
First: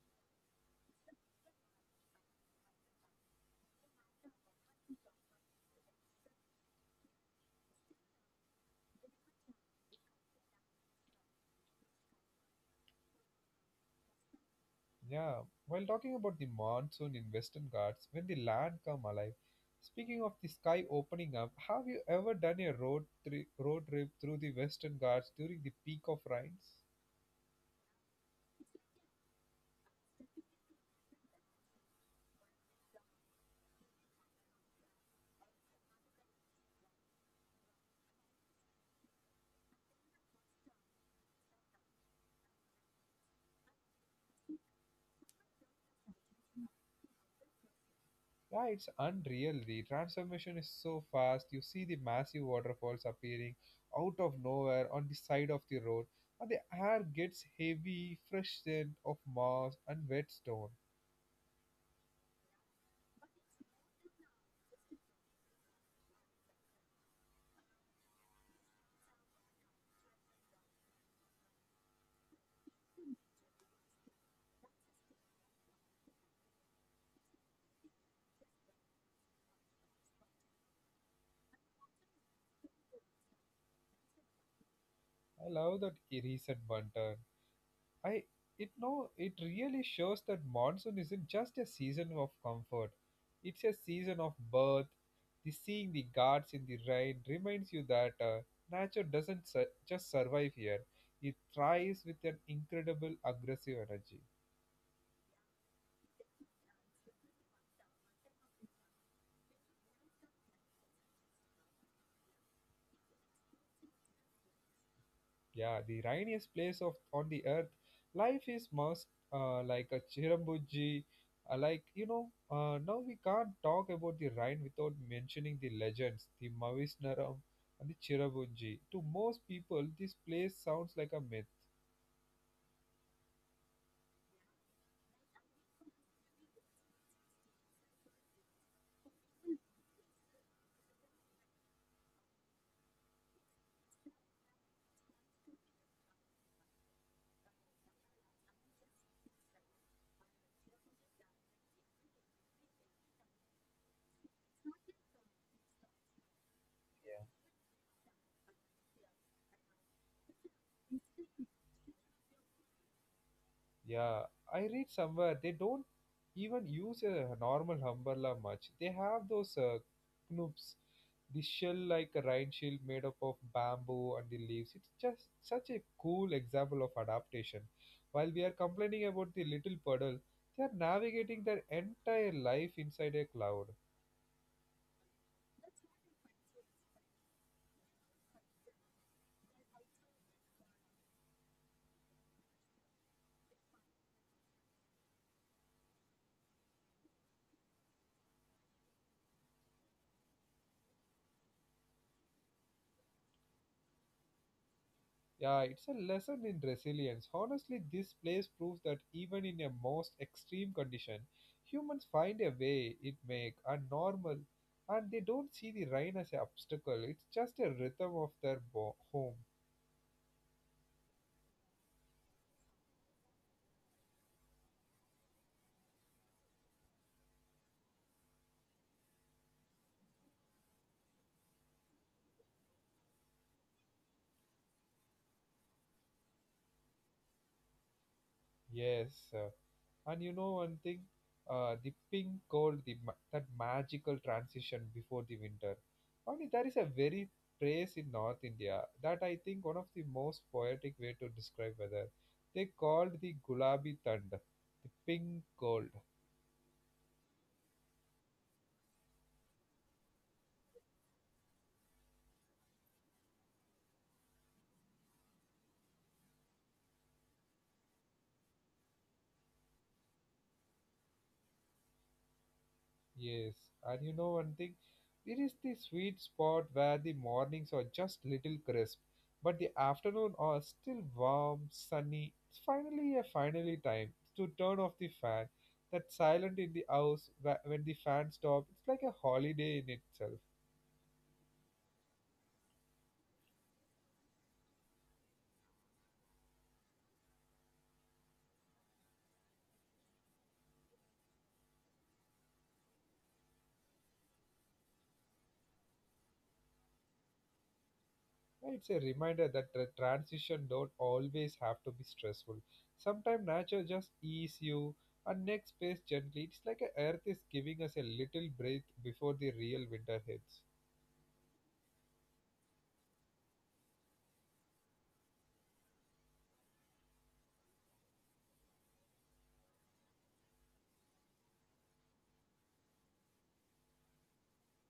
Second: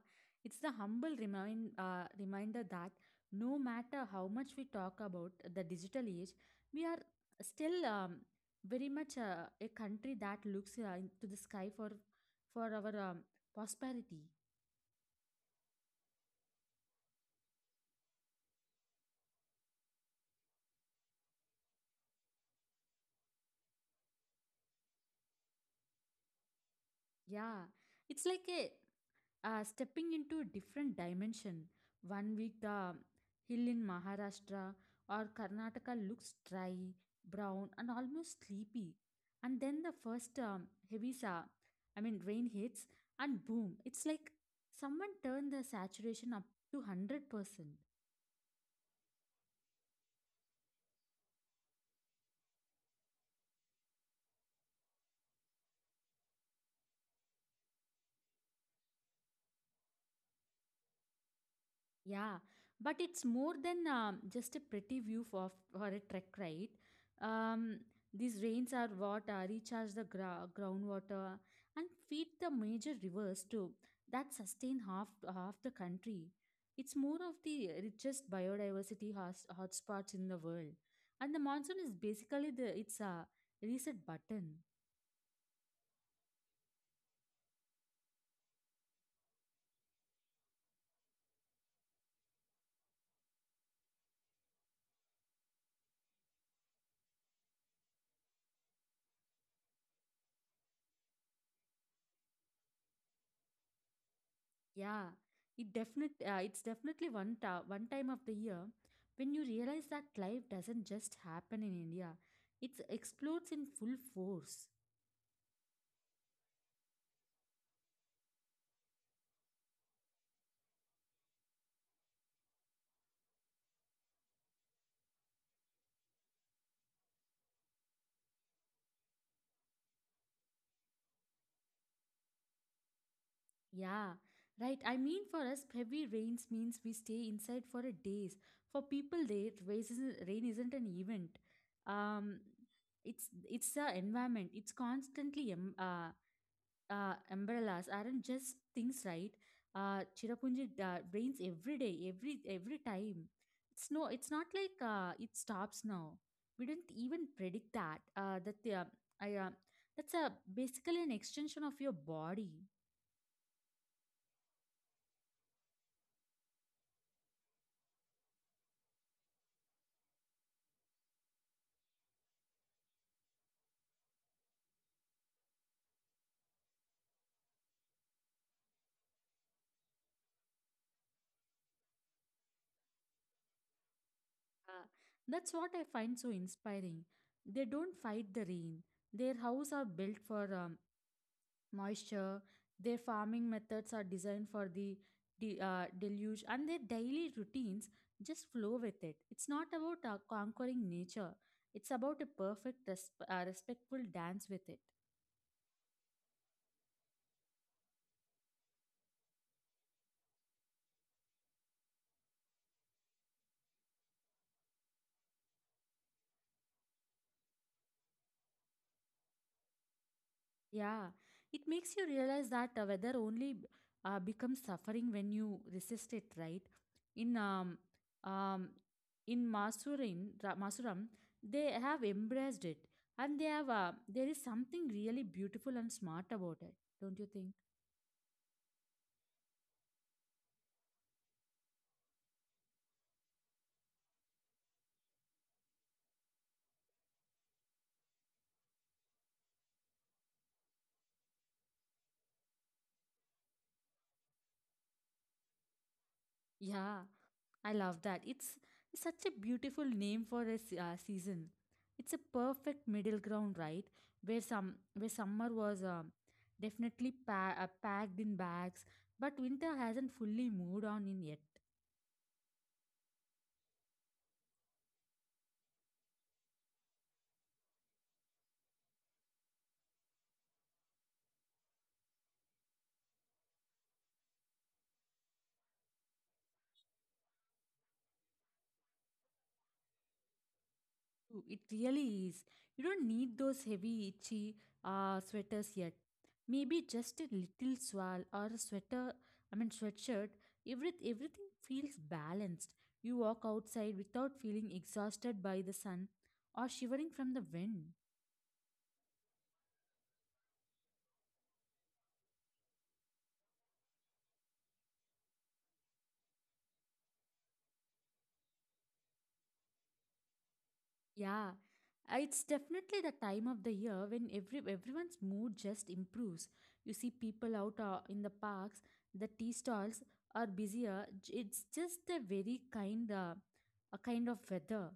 Speaker 2: it's the humble reminder that no matter how much we talk about the digital age, we are still very much a country that looks into the sky for our prosperity.
Speaker 1: Yeah, while talking about the monsoon in Western Ghats, when the land come alive, speaking of the sky opening up, have you ever done a road trip through the Western Ghats during the peak of rains?
Speaker 2: Yeah, it's like a stepping into a different dimension. 1 week, the hill in Maharashtra or Karnataka looks dry, brown, and almost sleepy. And then the first heavy, sa- I mean, rain hits, and boom, it's like someone turned the saturation up to 100%.
Speaker 1: Yeah, it's unreal. The transformation is so fast. You see the massive waterfalls appearing out of nowhere on the side of the road, and the air gets heavy, fresh scent of moss and wet stone.
Speaker 2: Yeah, but it's more than just a pretty view for a trek, right? Um, these rains are what recharge the groundwater and feed the major rivers too. That sustain half the country. It's more of the richest biodiversity hotspots in the world, and the monsoon is basically the it's a reset button.
Speaker 1: I love that recent one turn. I it no it really shows that monsoon isn't just a season of comfort. It's a season of birth. The seeing the guards in the rain reminds you that nature doesn't just survive here. It thrives with an incredible aggressive energy.
Speaker 2: Yeah, it's definitely one time of the year when you realize that life doesn't just happen in India. It explodes in full force.
Speaker 1: Yeah, the rainiest place of on the earth. Life is must like a chirambuji. Now we can't talk about the Rhine without mentioning the legends, the Mavisnaram and the Chirabunji. To most people, this place sounds like a myth.
Speaker 2: Yeah, right. I mean, for us, heavy rains means we stay inside for a days. For people there, rain isn't an event. Um, it's a environment. It's umbrellas aren't just things, right? Chirapunji rains every day, every time. It's not like it stops now. We didn't even
Speaker 1: Yeah.
Speaker 2: predict that. That the I That's a basically an extension of your body.
Speaker 1: Yeah, I read somewhere they don't even use a normal umbrella much. They have those knoops, the shell like a rain shield made up of bamboo and the leaves. It's just such a cool example of adaptation. While we are complaining about the little puddle, they are navigating their entire life inside a cloud.
Speaker 2: Uh, that's what I find so inspiring. They don't fight the rain. Their house are built for moisture. Their farming methods are designed for the deluge, and their daily routines just flow with it. It's not about conquering nature, it's about a respectful dance with it.
Speaker 1: Yeah, it's a lesson in resilience. Honestly, this place proves that even in a most extreme condition, humans find a way it make are normal, and they don't see the rain as an obstacle. It's just a rhythm of their home.
Speaker 2: Yeah, it makes you realize that weather only becomes suffering when you resist it, right? In um, um, in Masuram, they have embraced it, and they have there is something really beautiful and smart about it, don't you think?
Speaker 1: Yes, and you know one thing, the pink called the that magical transition before the winter. Only there is a very phrase in North India that I think one of the most poetic way to describe weather. They called the gulabi thund, the pink gold.
Speaker 2: Yeah. I love that. It's such a beautiful name for a season. It's a perfect middle ground, right? Where summer was packed in bags, but winter hasn't fully moved on in yet.
Speaker 1: Yes, and you know one thing, there is the sweet spot where the mornings are just little crisp, but the afternoon are still warm, sunny. It's finally time to turn off the fan. That silent in the house when the fan stops, it's like a holiday in itself.
Speaker 2: Ooh, it really is. You don't need those heavy, itchy sweaters yet. Maybe just a little swirl or a sweater, I mean, sweatshirt. Everything feels balanced. You walk outside without feeling exhausted by the sun or shivering from the wind.
Speaker 1: And it's a reminder that the transition don't always have to be stressful. Sometimes nature just ease you and next space gently. It's like a earth is giving us a little breath before the real winter hits.
Speaker 2: Yeah, it's definitely the time of the year when everyone's mood just improves. You see people out in the parks, the tea stalls are busier. It's just a very kind of weather.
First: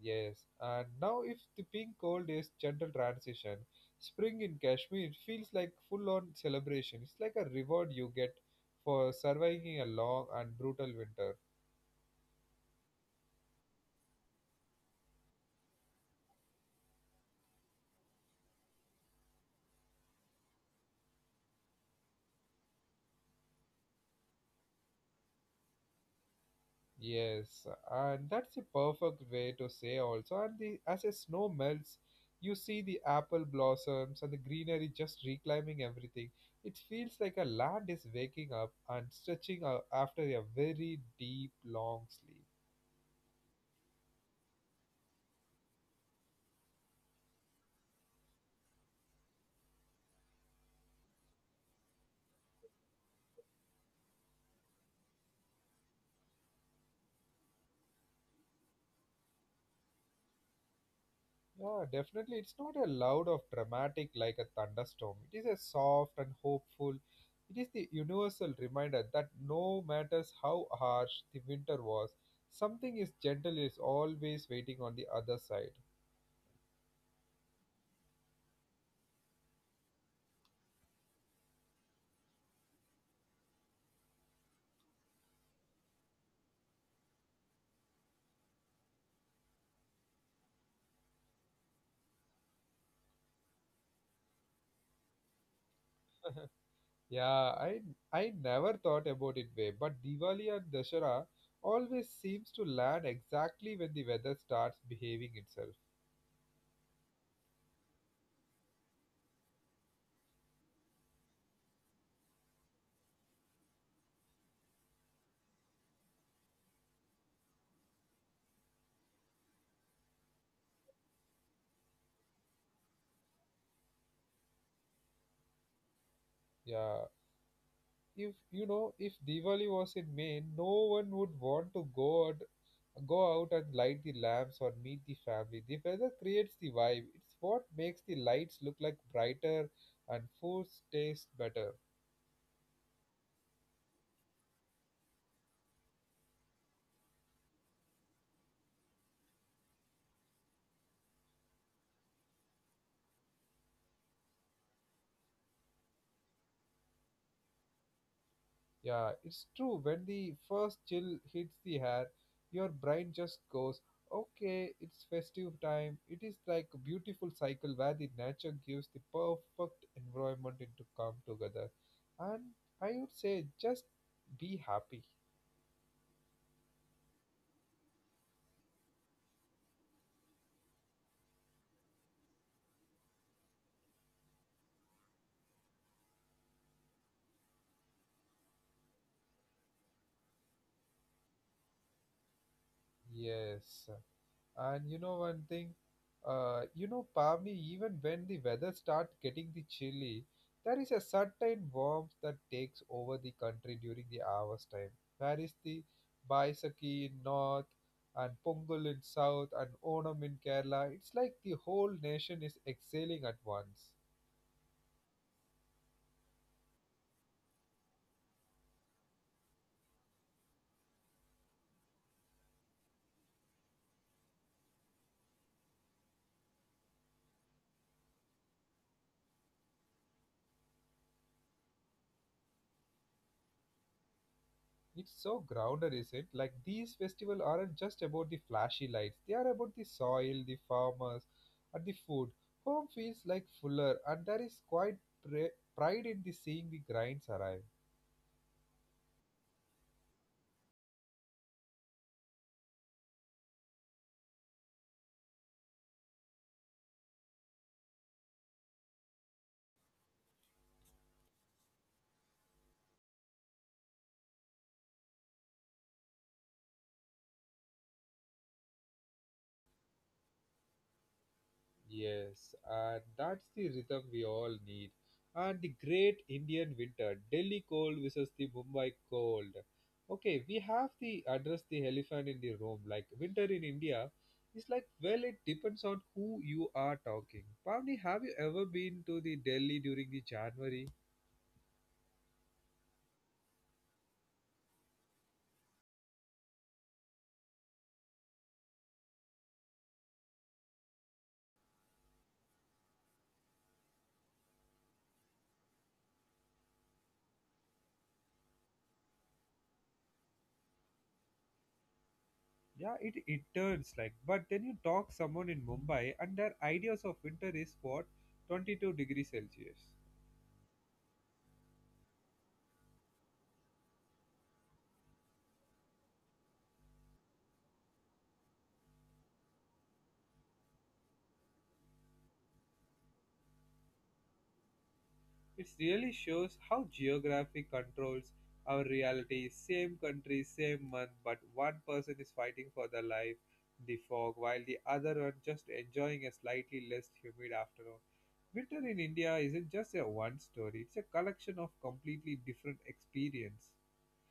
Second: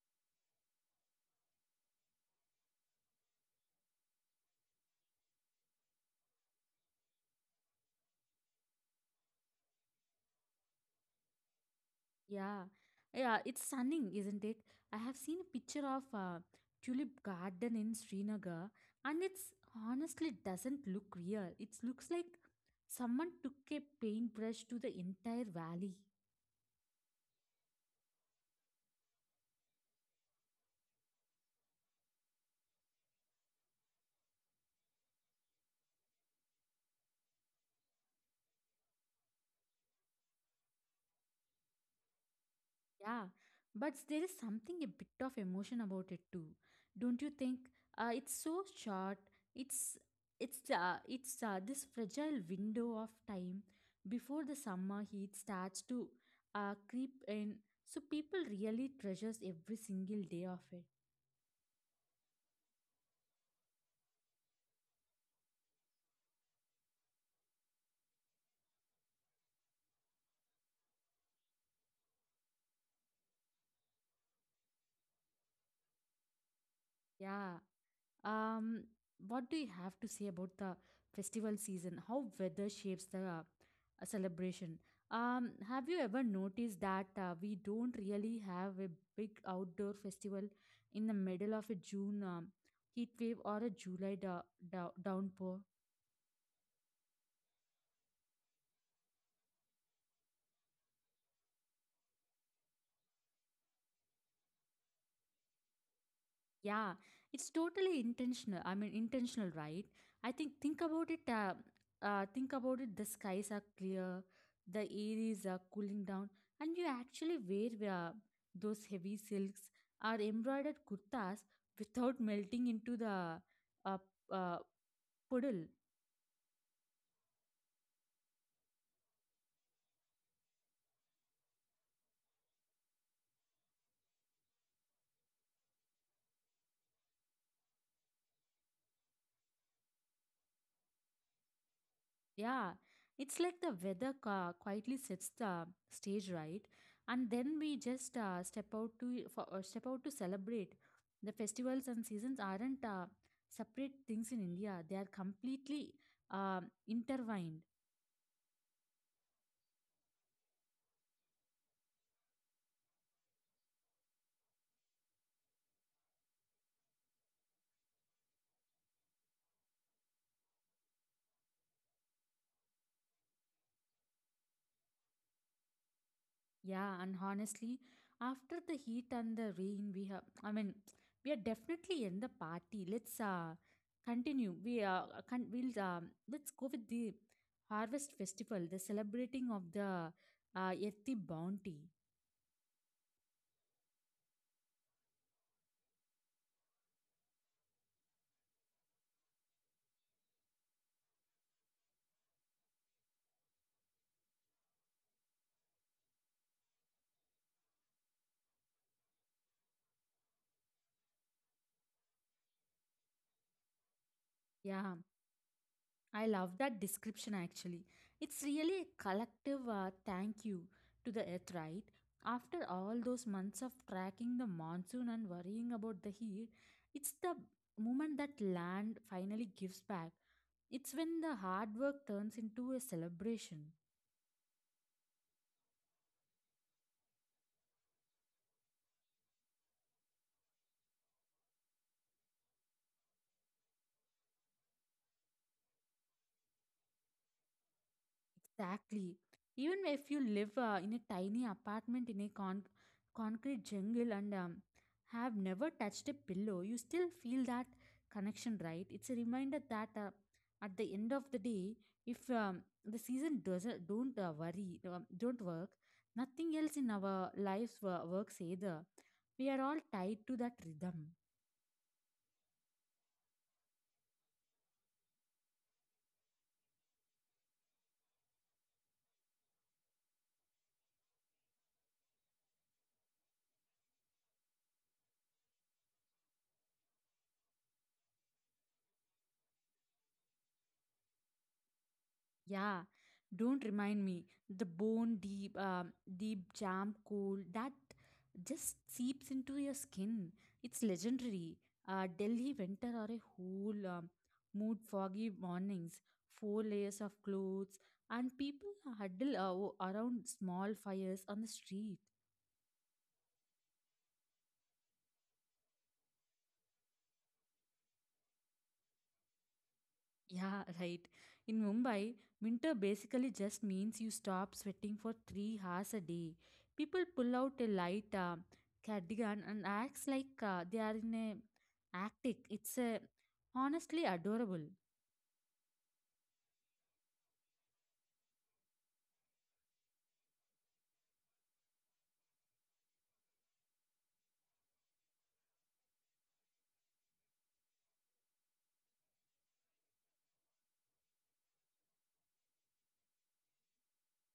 Speaker 1: Yes, and now if the pink cold is gentle transition, spring in Kashmir it feels like full on celebration. It's like a reward you get for surviving a long and brutal winter.
Speaker 2: Yeah. Yeah, it's stunning, isn't it? I have seen a picture of a tulip garden in Srinagar, and it's honestly doesn't look real. It looks like someone took a paintbrush to the entire valley.
Speaker 1: Yes, and that's a perfect way to say also. And the, as the snow melts, you see the apple blossoms and the greenery just reclimbing everything. It feels like a land is waking up and stretching out after a very deep, long sleep.
Speaker 2: Yeah, but there is something a bit of emotion about it too, don't you think? It's so short. It's it's This fragile window of time before the summer heat starts to creep in. So people really treasures every single day of it.
Speaker 1: Yeah, definitely. It's not a loud of dramatic like a thunderstorm. It is a soft and hopeful. It is the universal reminder that no matters how harsh the winter was, something is gentle is always waiting on the other side.
Speaker 2: Yeah. Um, what do you have to say about the festival season? How weather shapes the celebration? Have you ever noticed that we don't really have a big outdoor festival in the middle of a June heat wave or a July downpour?
Speaker 1: Yeah, I never thought about it way, but Diwali and Dashera always seems to land exactly when the weather starts behaving itself.
Speaker 2: Yeah, it's totally intentional, right? I think about it. Think about it. The skies are clear, the air is cooling down, and you actually wear those heavy silks or embroidered kurtas without melting into the uh, uh, puddle.
Speaker 1: Yeah. If you know, if Diwali was in May, no one would want to go out and light the lamps or meet the family. The weather creates the vibe. It's what makes the lights look like brighter and food taste better.
Speaker 2: Yeah, it's like the weather quietly sets the stage, right? And then we just step out to celebrate. The festivals and seasons aren't separate things in India; they are completely intertwined.
Speaker 1: Yeah, it's true. When the first chill hits the hair, your brain just goes, okay, it's festive time. It is like a beautiful cycle where the nature gives the perfect environment to come together. And I would say just be happy.
Speaker 2: Yeah, and honestly, after the heat and the rain, we have, I mean, we are definitely in the party. Let's continue. We can we'll Let's go with the harvest festival, the celebrating of the earthy bounty.
Speaker 1: Yes. And you know one thing, you know, Pavni, even when the weather starts getting the chilly, there is a certain warmth that takes over the country during the hours time. Where is the Baisakhi in north and Pongal in south and Onam in Kerala? It's like the whole nation is exhaling at once.
Speaker 2: Yeah, I love that description actually. It's really a collective thank you to the earth, right? After all those months of tracking the monsoon and worrying about the heat, it's the moment that land finally gives back. It's when the hard work turns into a celebration.
Speaker 1: It's so grounded, is it? Like these festivals aren't just about the flashy lights. They are about the soil, the farmers, and the food. Home feels like fuller, and there is quite pride in the seeing the grains arrive.
Speaker 2: Exactly. Even if you live in a tiny apartment in a concrete jungle and have never touched a pillow, you still feel that connection, right? It's a reminder that at the end of the day, if the season doesn't don't worry don't work, nothing else in our lives works either. We are all tied to that rhythm.
Speaker 1: Yes, and that's the rhythm we all need. And the great Indian winter, Delhi cold versus the Mumbai cold. Okay, we have to address the elephant in the room. Like winter in India is like, well, it depends on who you are talking. Pavni, have you ever been to the Delhi during the January?
Speaker 2: Yeah, don't remind me. The bone deep, deep jam cool that just seeps into your skin. It's legendary. Delhi winter or a whole mood foggy mornings, 4 layers of clothes, and people huddle around small fires on the street.
Speaker 1: Yeah, it turns like, but then you talk someone in Mumbai and their ideas of winter is what? 22 degrees Celsius.
Speaker 2: Yeah, right. In Mumbai, winter basically just means you stop sweating for 3 hours a day. People pull out a light cardigan and acts like they are in a attic. It's honestly adorable.
Speaker 1: It really shows how geography controls our reality. Same country, same month, but one person is fighting for their life in the fog, while the other one just enjoying a slightly less humid afternoon. Winter in India isn't just a one story, it's a collection of completely different experience.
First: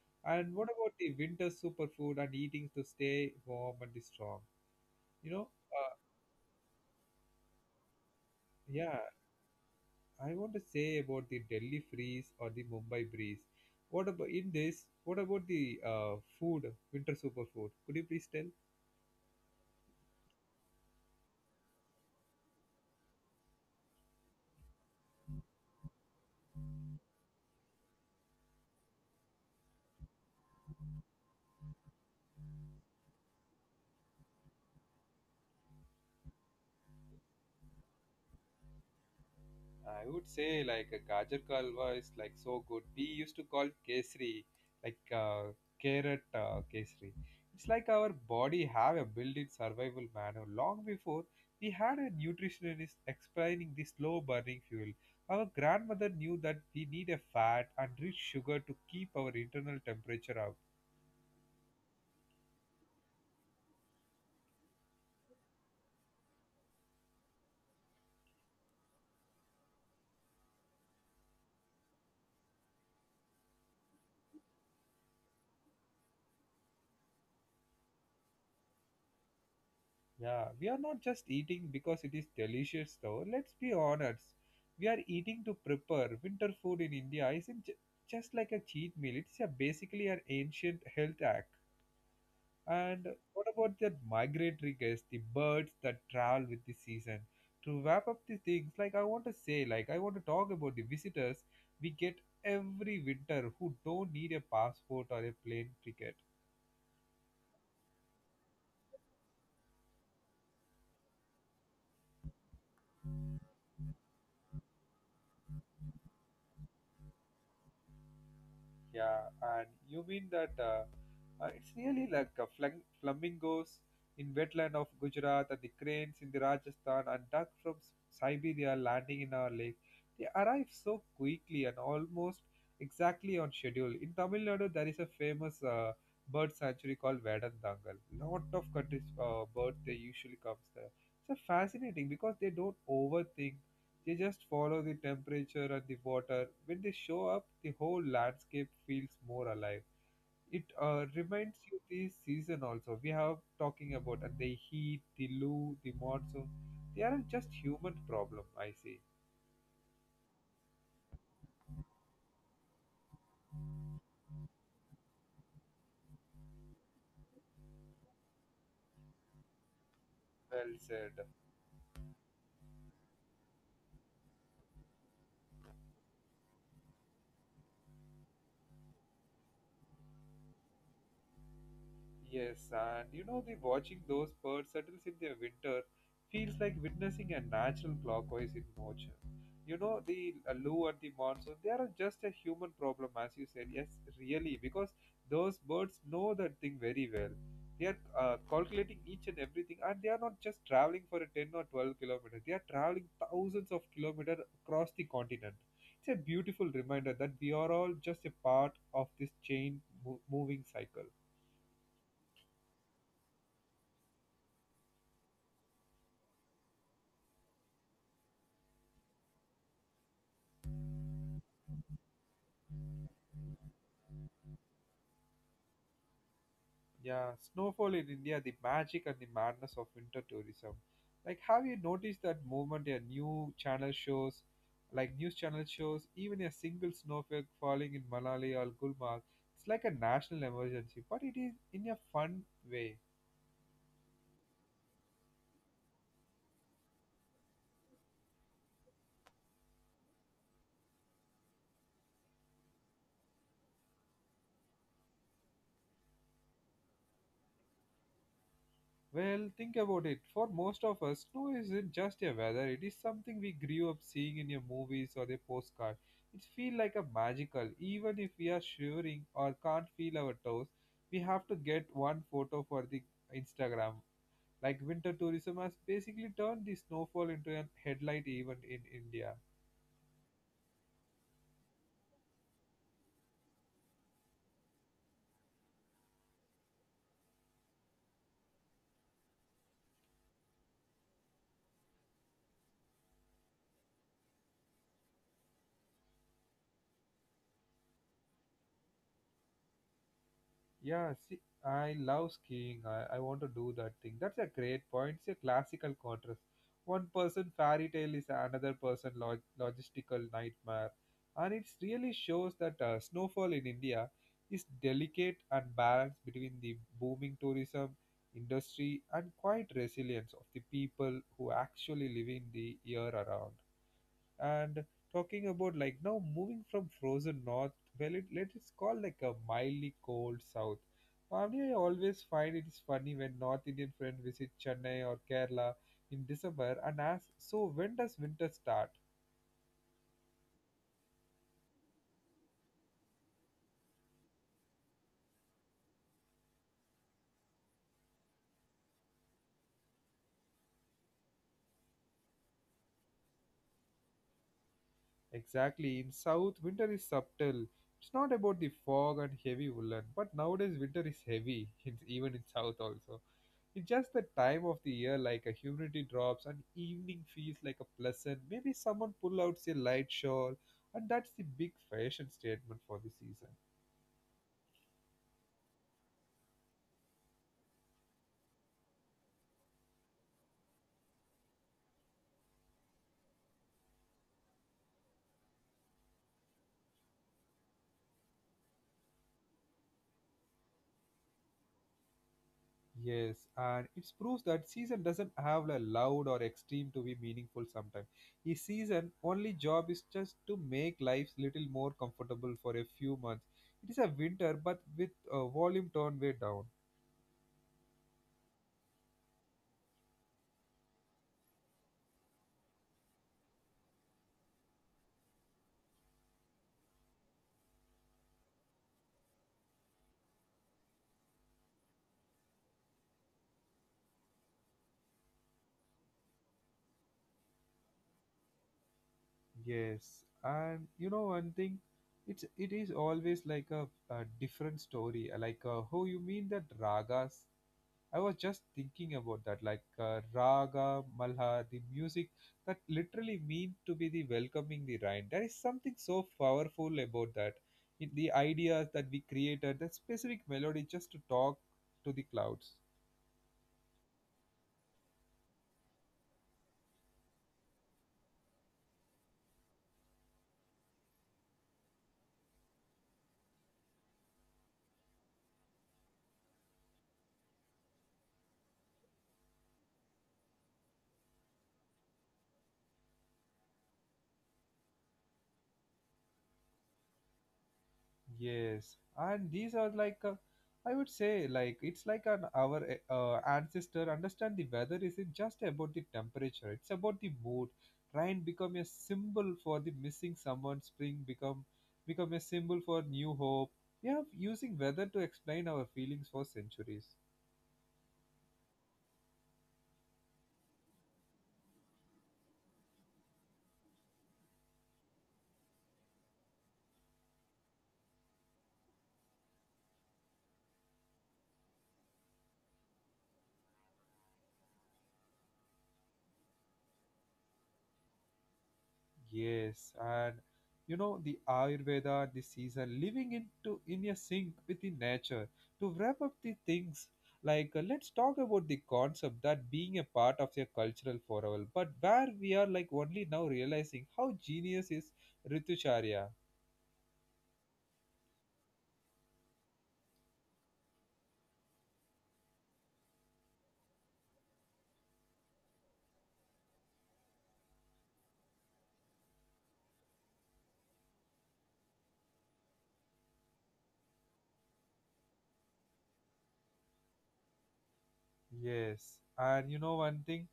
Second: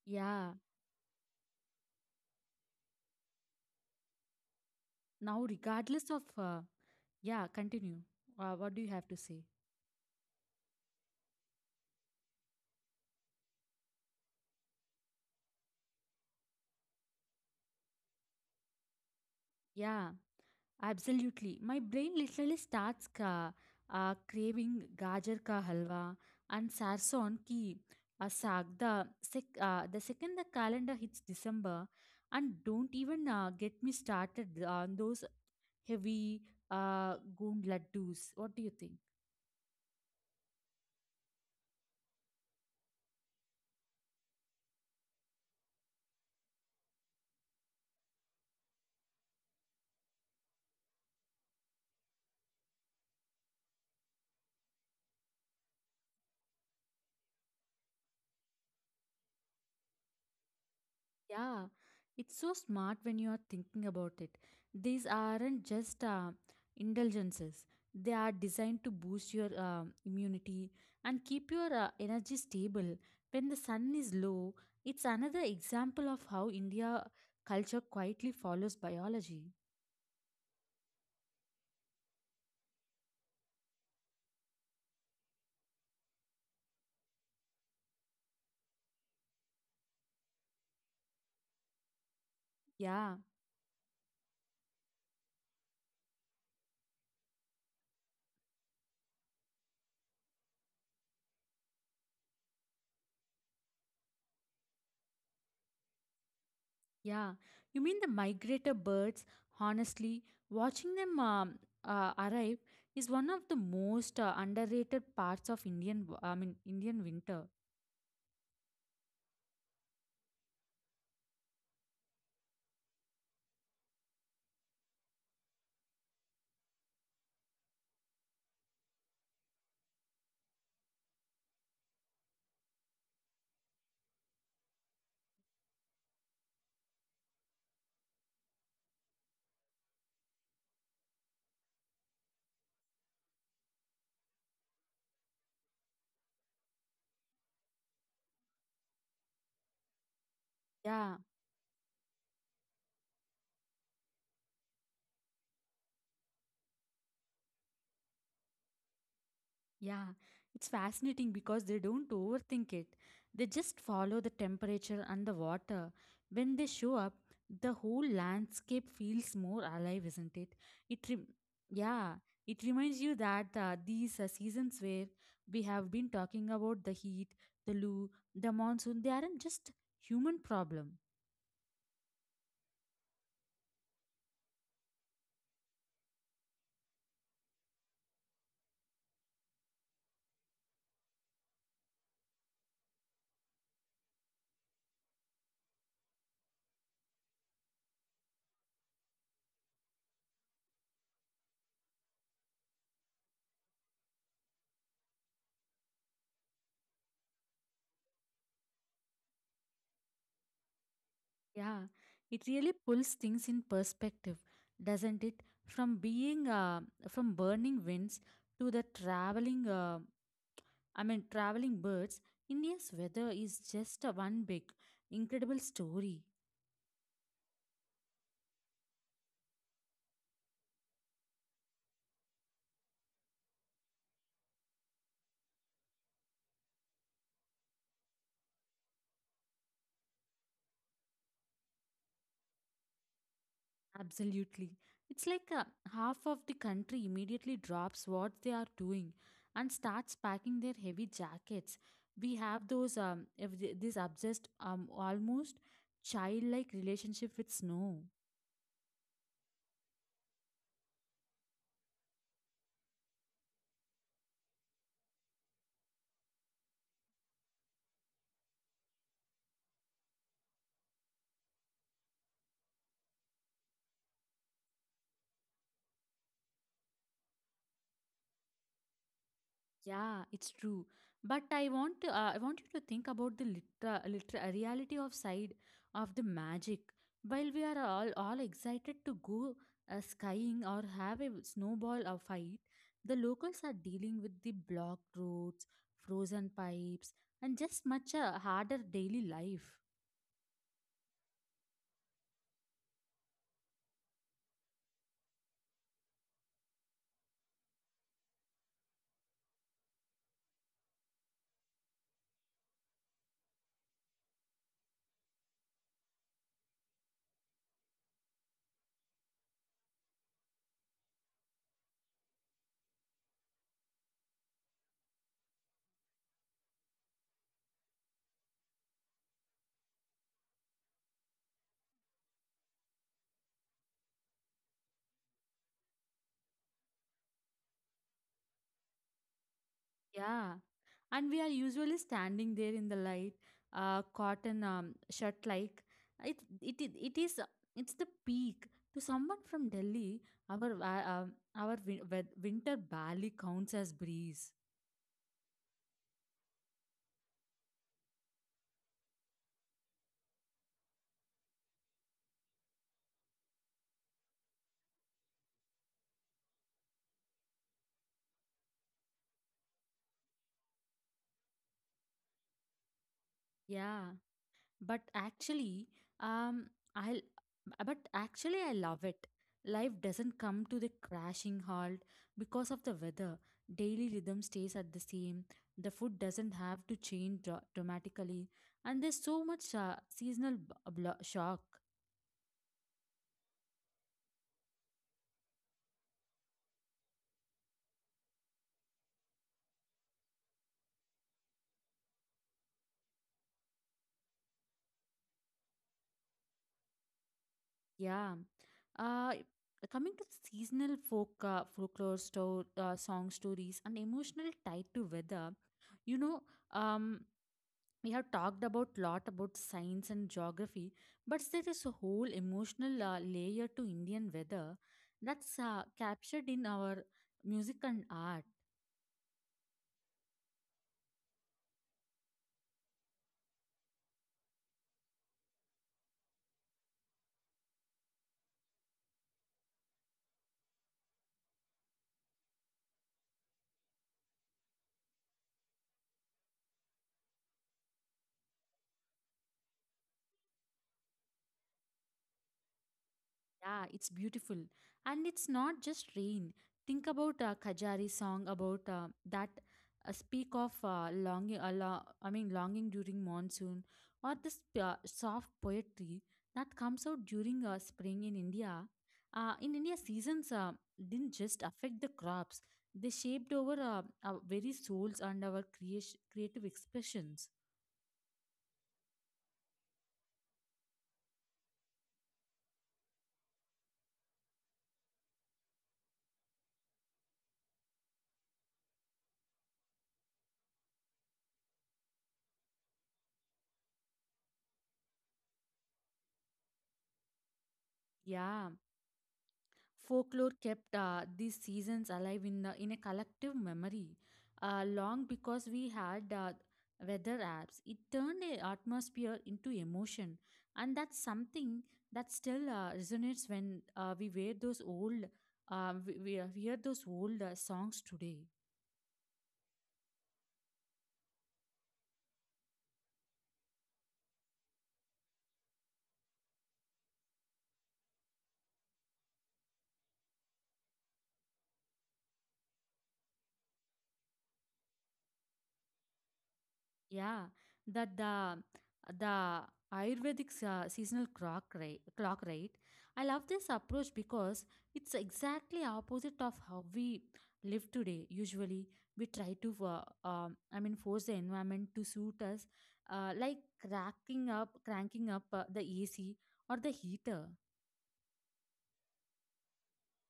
Speaker 2: Yeah.
Speaker 1: And what about the winter superfood and eating to stay warm and strong? You
Speaker 2: Now,
Speaker 1: know, uh,
Speaker 2: regardless of, yeah, continue. What do you
Speaker 1: yeah,
Speaker 2: have to say?
Speaker 1: I want to say about the Delhi freeze or the Mumbai breeze. What about in this? What about the food, winter superfood? Could you please tell?
Speaker 2: Yeah. Absolutely. My brain literally starts craving gajar ka halwa and sarson ki saag. The second the calendar hits December, and don't even get me started on those heavy goond laddus. What do you think?
Speaker 1: I would say like a gajar ka halwa is like so good. We used to call kesri, like carrot kesri. It's like our body have a built-in survival manner long before we had a nutritionist explaining the slow burning fuel. Our grandmother knew that we need a fat and rich sugar to keep our internal temperature up.
Speaker 2: Yeah, it's so smart when you are thinking about it. These aren't just indulgences, they are designed to boost your immunity and keep your energy stable. When the sun is low, it's another example of how India culture quietly follows biology.
Speaker 1: Yeah, we are not just eating because it is delicious though. Let's be honest. We are eating to prepare. Winter food in India isn't just like a cheat meal. It's a basically an ancient health act. And
Speaker 2: Yeah,
Speaker 1: what about the migratory guests, the birds that travel with the season? To wrap up the things, like I want to say, like I want to talk about the visitors we get every winter who don't need a passport or a plane ticket.
Speaker 2: yeah. You mean the migrator birds? Honestly, watching them arrive is one of the most underrated parts of Indian, w- I mean, Indian winter.
Speaker 1: Yeah, and you mean that it's really like flamingos in wetland of Gujarat and the cranes in the Rajasthan and duck from Siberia landing in our lake. They arrive so quickly and almost exactly on schedule. In Tamil Nadu, there is a famous bird sanctuary called Vedandangal. Lot of countries birds they usually comes there. It's a fascinating because they don't overthink you just follow the temperature and the water. When they show up, the whole landscape feels more alive. It reminds
Speaker 2: Yeah,
Speaker 1: you the season also. We have talking about and the heat, the loo, the monsoon. They aren't just human problem. I see.
Speaker 2: yeah. It's fascinating because they don't overthink it. They just follow the temperature and the water. When they show up, the whole landscape feels more alive, isn't
Speaker 1: Well
Speaker 2: it?
Speaker 1: said.
Speaker 2: It rem- yeah, it reminds you that these seasons where we have been talking about the heat, the loo, the monsoon, they aren't just human problem.
Speaker 1: Yes, and you know, the watching those birds settle in their winter feels like witnessing a natural clockwise in motion. You know, the loo and the monsoon, they are just a human problem, as you said. Yes, really, because those birds know that thing very well. They are calculating each and everything, and they are not just traveling for a 10 or 12 kilometers. They are traveling thousands of kilometers across the continent. It's a beautiful reminder that we are all just a part of this moving cycle.
Speaker 2: Yeah, it really pulls things in perspective, doesn't it? From being from burning winds to the traveling, I mean traveling birds. India's weather is just a one big, incredible story.
Speaker 1: Yeah, snowfall in India, the magic and the madness of winter tourism. Like, have you noticed that movement a new channel shows, like news channel shows, even a single snowflake falling in Malali or Gulmarg? It's like a national emergency, but it is in a fun way.
Speaker 2: Absolutely, it's like half of the country immediately drops what they are doing and starts packing their heavy jackets. We have those if th- this obsessed almost childlike relationship with snow.
Speaker 1: Well, think about it. For most of us, snow isn't just a weather, it is something we grew up seeing in your movies or the postcard. It feels like a magical, even if we are shivering or can't feel our toes, we have to get one photo for the Instagram. Like winter tourism has basically turned the snowfall into a headlight event in India.
Speaker 2: Yeah, it's true. But I want to, I want you to think about the reality of side of the magic. While we are all excited to go skying or have a snowball or fight, the locals are dealing with the blocked roads, frozen pipes, and just much a harder daily life.
Speaker 1: Yeah, see, I love skiing. I want to do that thing. That's a great point. It's a classical contrast. One person fairy tale is another person logistical nightmare. And it really shows that snowfall in India is delicate and balanced between the booming tourism industry and quiet resilience of the people who actually live in the year around, and talking about like now moving from frozen north, well it, let us call like a mildly cold south. Mavni, I always find it is funny when North Indian friend visit Chennai or Kerala in December and ask, so when does winter start?
Speaker 2: Yeah, and we are usually standing there in the light cotton shirt like it is it's the peak to someone from Delhi, our winter barely counts as breeze.
Speaker 1: Exactly, in South, winter is subtle. It's not about the fog and heavy woolen, but nowadays winter is heavy, in, even in South also. It's just the time of the year, like a humidity drops and evening feels like a pleasant. Maybe someone pull out a light shawl, and that's the big fashion statement for the season.
Speaker 2: Yeah, but actually, um I'll but actually I love it. Life doesn't come to the crashing halt because of the weather. Daily rhythm stays at the same. The food doesn't have to change dramatically, and there's so much seasonal shock.
Speaker 1: Yes, and it proves that season doesn't have a loud or extreme to be meaningful sometimes. The season only job is just to make life little more comfortable for a few months. It is a winter, but with volume turned way down.
Speaker 2: Yeah. uh Coming to seasonal folklore store song stories and emotional tied to weather, you know, um we have talked about lot about science and geography, but there is a whole emotional layer to Indian weather that's captured in our music and art.
Speaker 1: Yes, and you know one thing, it is always like a different story. Like oh, you mean that ragas? I was just thinking about that. Like raga, malha, the music that literally mean to be the welcoming the rain. There is something so powerful about that. In the ideas that we created, that specific melody just to talk to the clouds.
Speaker 2: Yeah, it's beautiful. And it's not just rain. Think about Khajari song about that speak of longing, lo- I mean, longing during monsoon, or this soft poetry that comes out during spring in India. In India, seasons didn't just affect the crops, they shaped our very souls and creative expressions.
Speaker 1: Yes, and these are like I would say like it's like an our ancestor understand the weather isn't just about the temperature; it's about the mood. Rain become a symbol for the missing someone. Spring become a symbol for new hope. We are using weather to explain our feelings for centuries.
Speaker 2: Yeah. Folklore kept these seasons alive in the in a collective memory, long because we had weather apps. It turned the atmosphere into emotion, and that's something that still resonates when we wear those old we hear those old songs today.
Speaker 1: Yes, and you know the Ayurveda, the season, living into in a sync with the nature. To wrap up the things, like let's talk about the concept that being a part of a cultural forever, but where we are like only now realizing how genius is Ritucharya.
Speaker 2: Yeah, that the Ayurvedic seasonal clock right. I love this approach because it's exactly opposite of how we live today. Usually, we try to force the environment to suit us, like cranking up the AC or the heater.
Speaker 1: Yes, and you know one thing.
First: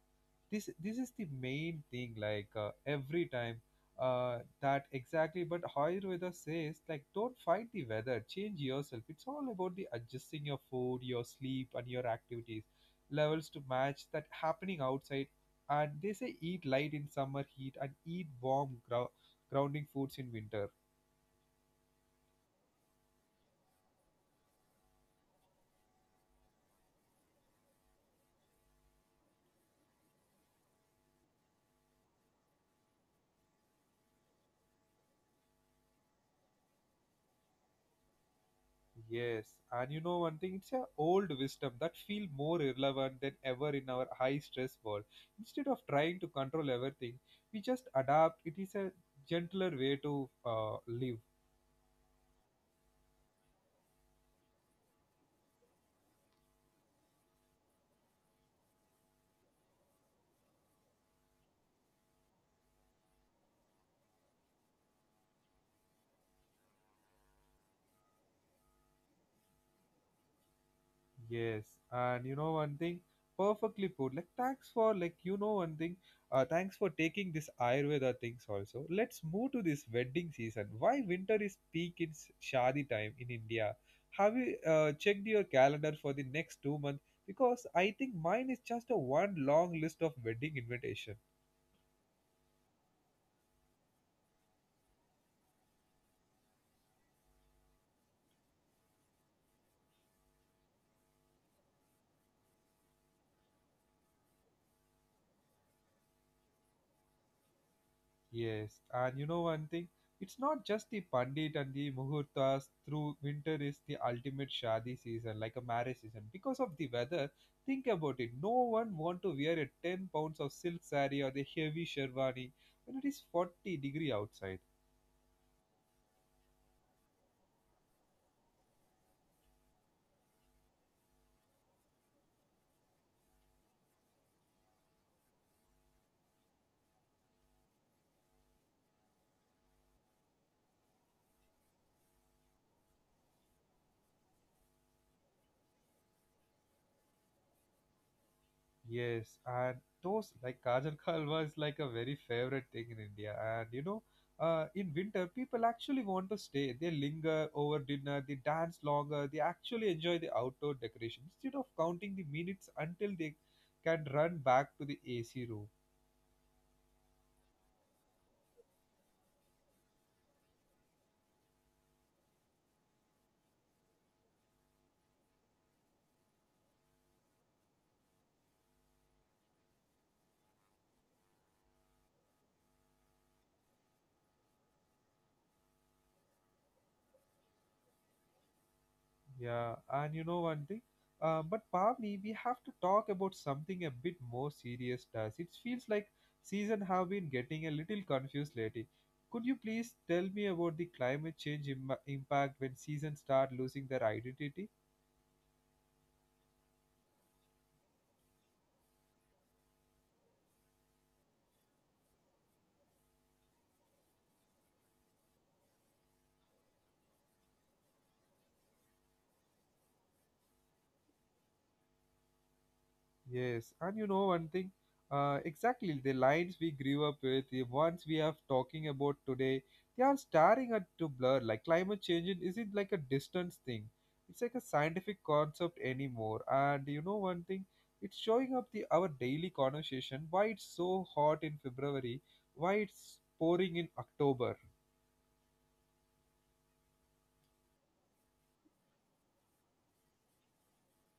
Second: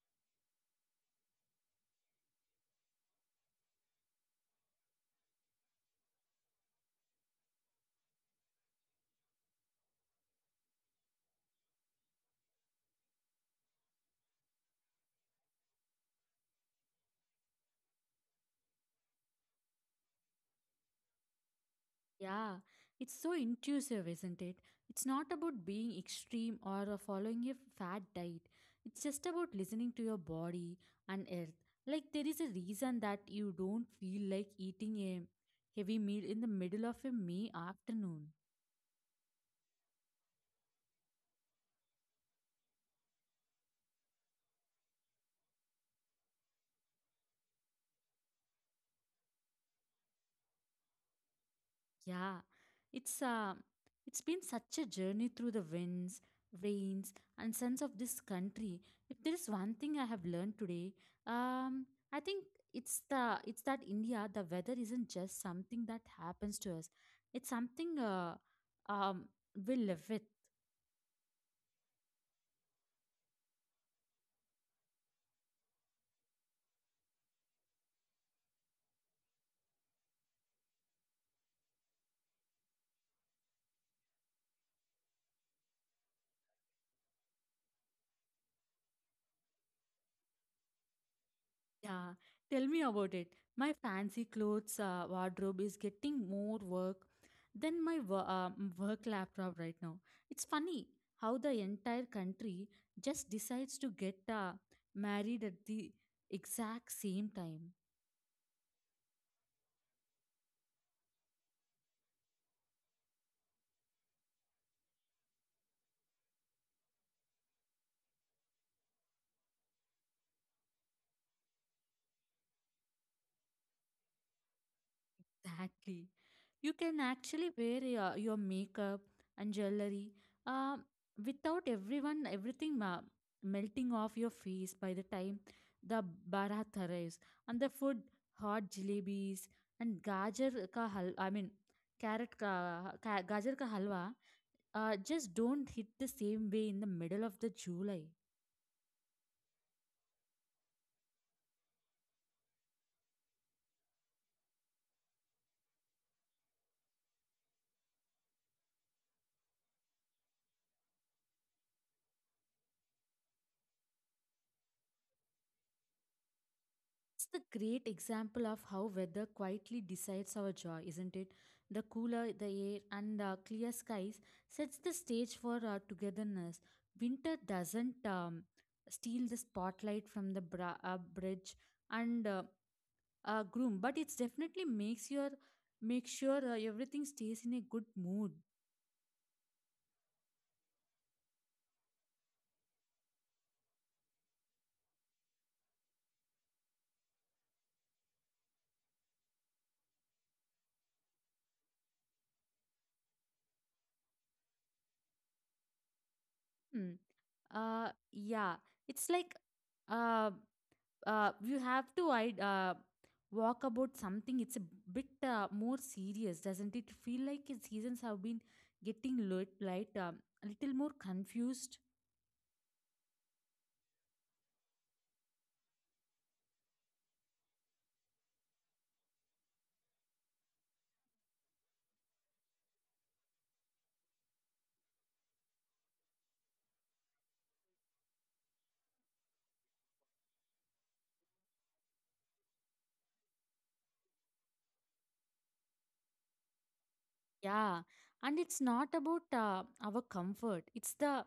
Speaker 1: This is the main thing, like every time that exactly, but ayurveda says like don't fight the weather, change yourself. It's all about the adjusting your food, your sleep and your activities levels to match that happening outside, and they say eat light in summer heat and eat warm grounding foods in winter.
Speaker 2: Yeah, it's so intuitive, isn't it? It's not about being extreme or following a fat diet. It's just about listening to your body and earth. Like, there is a reason that you don't feel like eating a heavy meal in the middle of a May afternoon.
Speaker 1: Yes, and you know one thing, it's a old wisdom that feel more relevant than ever in our high stress world. Instead of trying to control everything, we just adapt. It is a gentler way to live.
Speaker 2: Yeah, it's uh, it's been such a journey through the winds, rains, and suns of this country. If there is one thing I have learned today, um, I think it's the it's that India, the weather isn't just something that happens to us. It's something um, we live with.
Speaker 1: Yes, and you know one thing, perfectly put. Like thanks for like you know one thing. Thanks for taking this Ayurveda things also. Let's move to this wedding season. Why winter is peak in shadi time in India? Have you checked your calendar for the next 2 months? Because I think mine is just a one long list of wedding invitation.
Speaker 2: Yeah, tell me about it. My fancy clothes wardrobe is getting more work than my work laptop right now. It's funny how the entire country just decides to get married at the exact same time.
Speaker 1: Yes, and you know one thing, it's not just the pandit and the muhurtas. Through winter is the ultimate shadi season, like a marriage season. Because of the weather, think about it. No one want to wear a 10 pounds of silk saree or the heavy sherwani when it is 40 degree outside.
Speaker 2: Exactly. You can actually wear your makeup and jewelry uh, without everything melting off your face by the time the barat arrives. And the food, hot jalebis and gajar ka hal, I mean, carrot ka, ka gajar ka halwa, just don't hit the same way in the middle of the July.
Speaker 1: Yes, and those like Kajal Halwa is like a very favorite thing in India. And you know, in winter, people actually want to stay. They linger over dinner, they dance longer, they actually enjoy the outdoor decoration instead of counting the minutes until they can run back to the AC room.
Speaker 2: It's the great example of how weather quietly decides our joy, isn't it? The cooler the air and the clear skies sets the stage for our togetherness. Winter doesn't steal the spotlight from the bridge and groom, but it definitely makes your make sure everything stays in a good mood.
Speaker 1: Yeah, and you know one thing, but Pavni, we have to talk about something a bit more serious. Does it feels like season have been getting a little confused lately? Could you please tell me about the climate change impact when seasons start losing their identity?
Speaker 2: Hmm. Yeah, it's like uh, you have to I walk about something. It's a bit more serious, doesn't it? Feel like his seasons have been getting a little more confused.
Speaker 1: Yes, and you know one thing, exactly the lines we grew up with, the ones we are talking about today, they are staring at to blur. Like climate change isn't like a distance thing; it's like a scientific concept anymore. And you know one thing, it's showing up the our daily conversation. Why it's so hot in February? Why it's pouring in October?
Speaker 2: Yeah, and it's not about our comfort. It's the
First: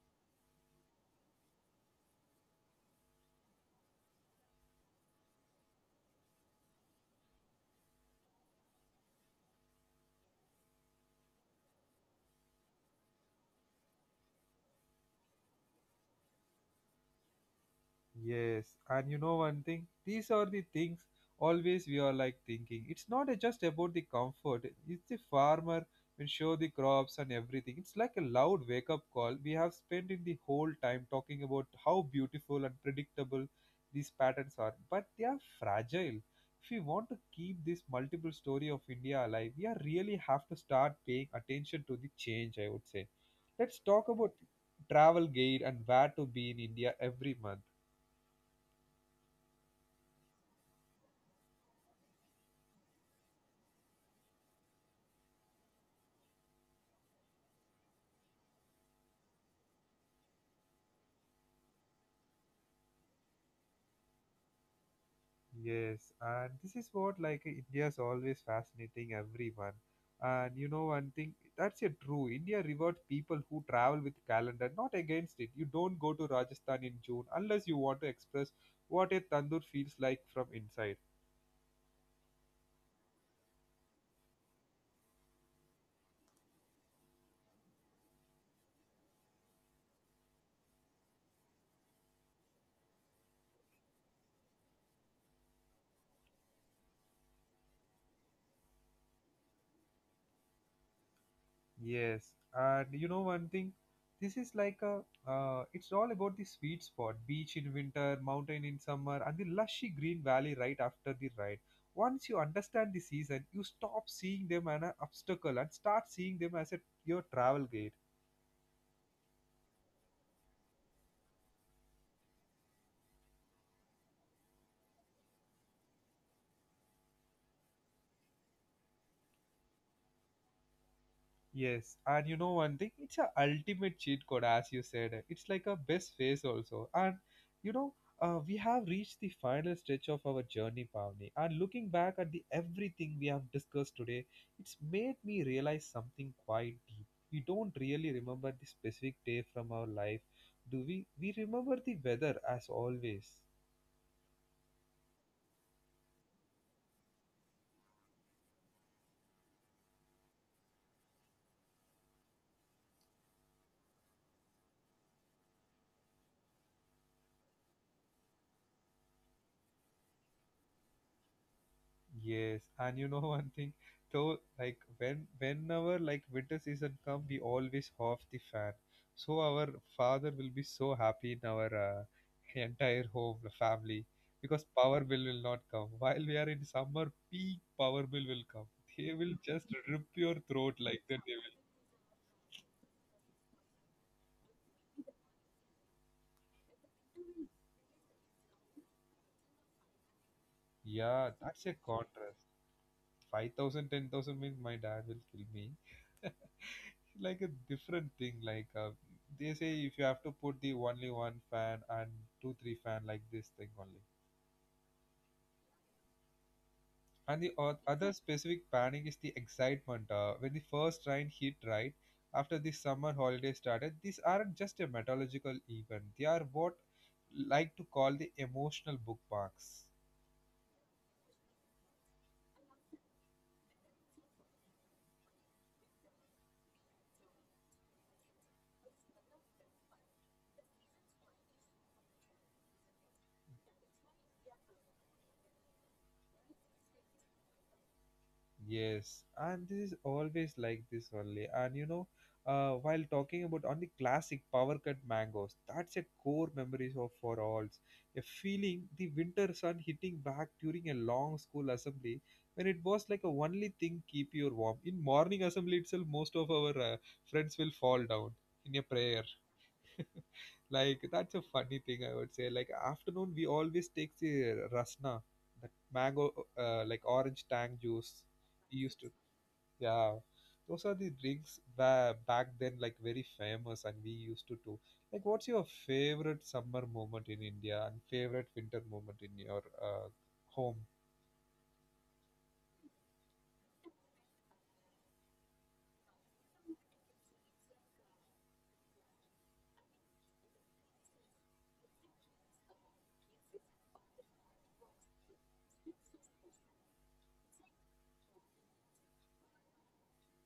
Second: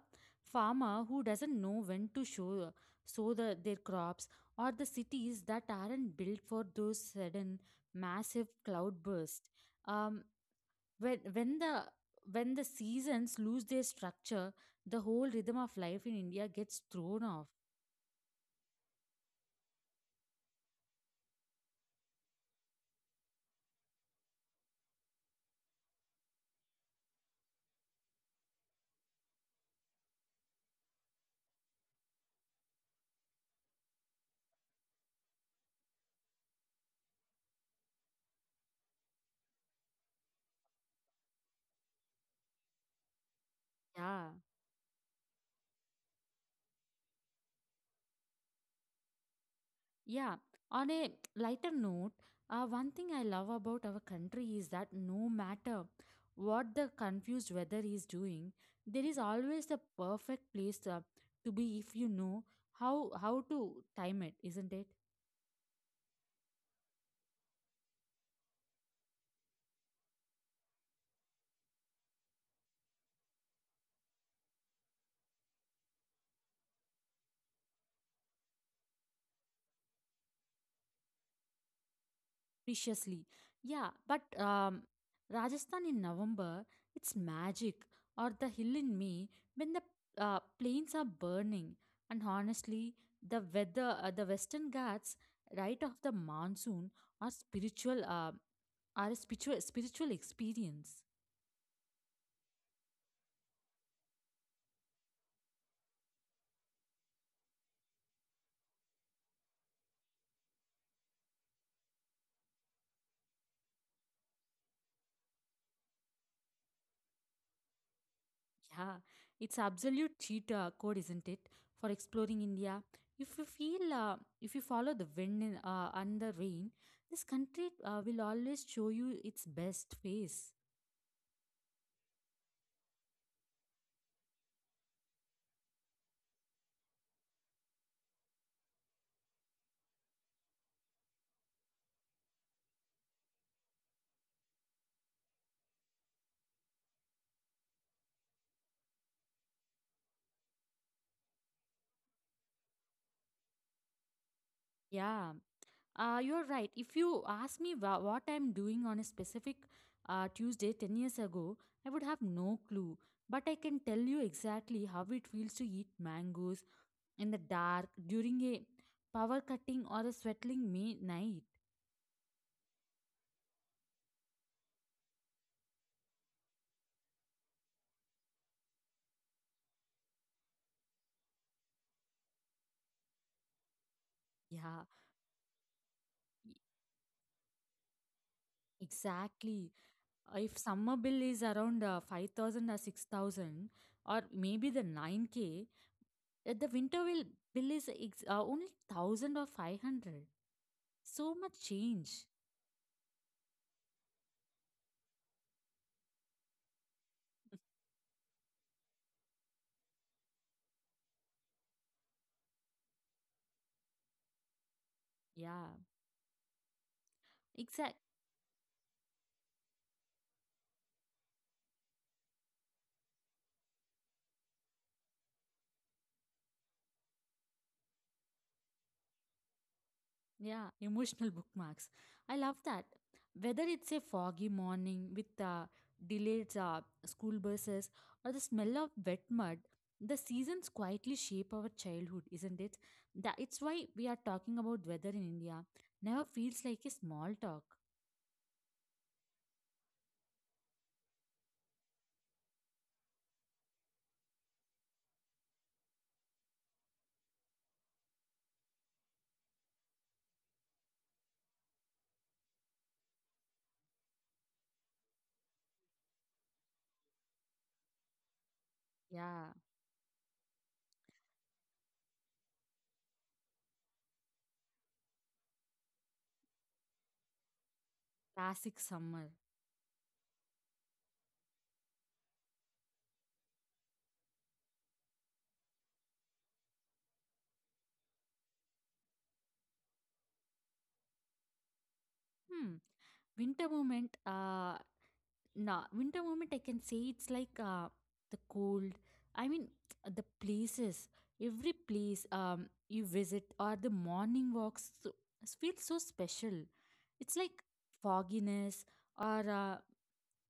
Speaker 2: farmer who doesn't know when to show sow their crops, or the cities that aren't built for those sudden massive cloudbursts. Um, when when the when the seasons lose their structure, the whole rhythm of life in India gets thrown off.
Speaker 1: Yes, and you know one thing, these are the things always we are like thinking. It's not a just about the comfort. It's the farmer will show the crops and everything. It's like a loud wake up call. We have spent in the whole time talking about how beautiful and predictable these patterns are, but they are fragile. If we want to keep this multiple story of India alive, we are really have to start paying attention to the change. I would say. Let's talk
Speaker 2: Yeah.
Speaker 1: about travel guide and where to be in India every month.
Speaker 2: Yeah, on a lighter note, one thing I love about our country is that no matter what the confused weather is doing, there is always the perfect place to be if you know how how to time it, isn't it?
Speaker 1: Yes, and this is what like India's always fascinating everyone. And you know one thing, that's a true. India rewards people who travel with calendar, not against it. You don't go to Rajasthan in June unless you want to express what a tandoor feels like from inside.
Speaker 2: Preciously. Yeah, but Rajasthan in November, it's magic, or the hill in May when the plains are burning. And honestly, the Western Ghats, right off the monsoon, are spiritual, uh, are a spiritual experience.
Speaker 1: Yes, and you know one thing, this is like a it's all about the sweet spot, beach in winter, mountain in summer, and the lushy green valley right after the ride. Once you understand the season, you stop seeing them as an obstacle and start seeing them as a your travel guide.
Speaker 2: Yeah, it's absolute cheat code, isn't it, for exploring India? If you follow the wind and the rain, this country will always show you its best face.
Speaker 1: Yes, and you know one thing, it's a ultimate cheat code, as you said. It's like a best phase also. And you know, we have reached the final stretch of our journey, Pavni. And looking back at the everything we have discussed today, it's made me realize something quite deep. We don't really remember the specific day from our life, do we? We remember the weather as always.
Speaker 2: Yeah, you're right. If you ask me what I'm doing on a specific Tuesday 10 years ago, I would have no clue. But I can tell you exactly how it feels to eat mangoes in the dark during a power cutting or a sweating May night.
Speaker 1: Yes, and you know one thing, though, whenever like winter season come, we always off the fan. So our father will be so happy in our entire home, the family, because
Speaker 2: Yeah.
Speaker 1: power bill will not come. While we are in summer, peak power bill will come. They will just
Speaker 2: Exactly.
Speaker 1: rip your
Speaker 2: If
Speaker 1: throat
Speaker 2: summer
Speaker 1: like that.
Speaker 2: bill
Speaker 1: They
Speaker 2: is
Speaker 1: will.
Speaker 2: around 5,000 or 6,000 or maybe the 9K, the winter will bill only 1,000 or 500. So
Speaker 1: Yeah,
Speaker 2: much
Speaker 1: that's a
Speaker 2: change.
Speaker 1: contrast. 5,000, 10,000 means my dad will kill me. Like a different thing like they say if you have to put the only one fan and two three fan like this thing only.
Speaker 2: Yeah.
Speaker 1: And the
Speaker 2: Exa-
Speaker 1: other specific panic is the excitement when the first rain hit right after the summer holiday started. These aren't just a meteorological event, they are what like to call the emotional bookmarks.
Speaker 2: Yeah, emotional bookmarks. I love that. Whether it's a foggy morning with delayed school buses or the smell of wet mud, the seasons quietly shape our childhood, isn't it? That it's why we are talking about weather in India. Never feels like a small talk.
Speaker 1: Yes, and this is always like this only. And you know, while talking about on the classic power cut mangoes, that's a core memories of for alls. A feeling the winter sun hitting back during a long school assembly when it was like a only thing keep you warm. In morning assembly itself, most of our friends will fall down in a prayer.
Speaker 2: Yeah,
Speaker 1: Like that's a funny thing I would say. Like afternoon, we always take the rasna, that mango, like orange tang juice
Speaker 2: classic
Speaker 1: we used to,
Speaker 2: summer.
Speaker 1: yeah, those are the drinks ba back then, like very famous, and we used to do. Like, what's your favorite summer moment in India and favorite winter moment in your home?
Speaker 2: Hmm. Winter moment. Nah winter moment I can say it's like the cold, I mean, the places, every place you visit or the morning walks so, feels so special. It's like fogginess or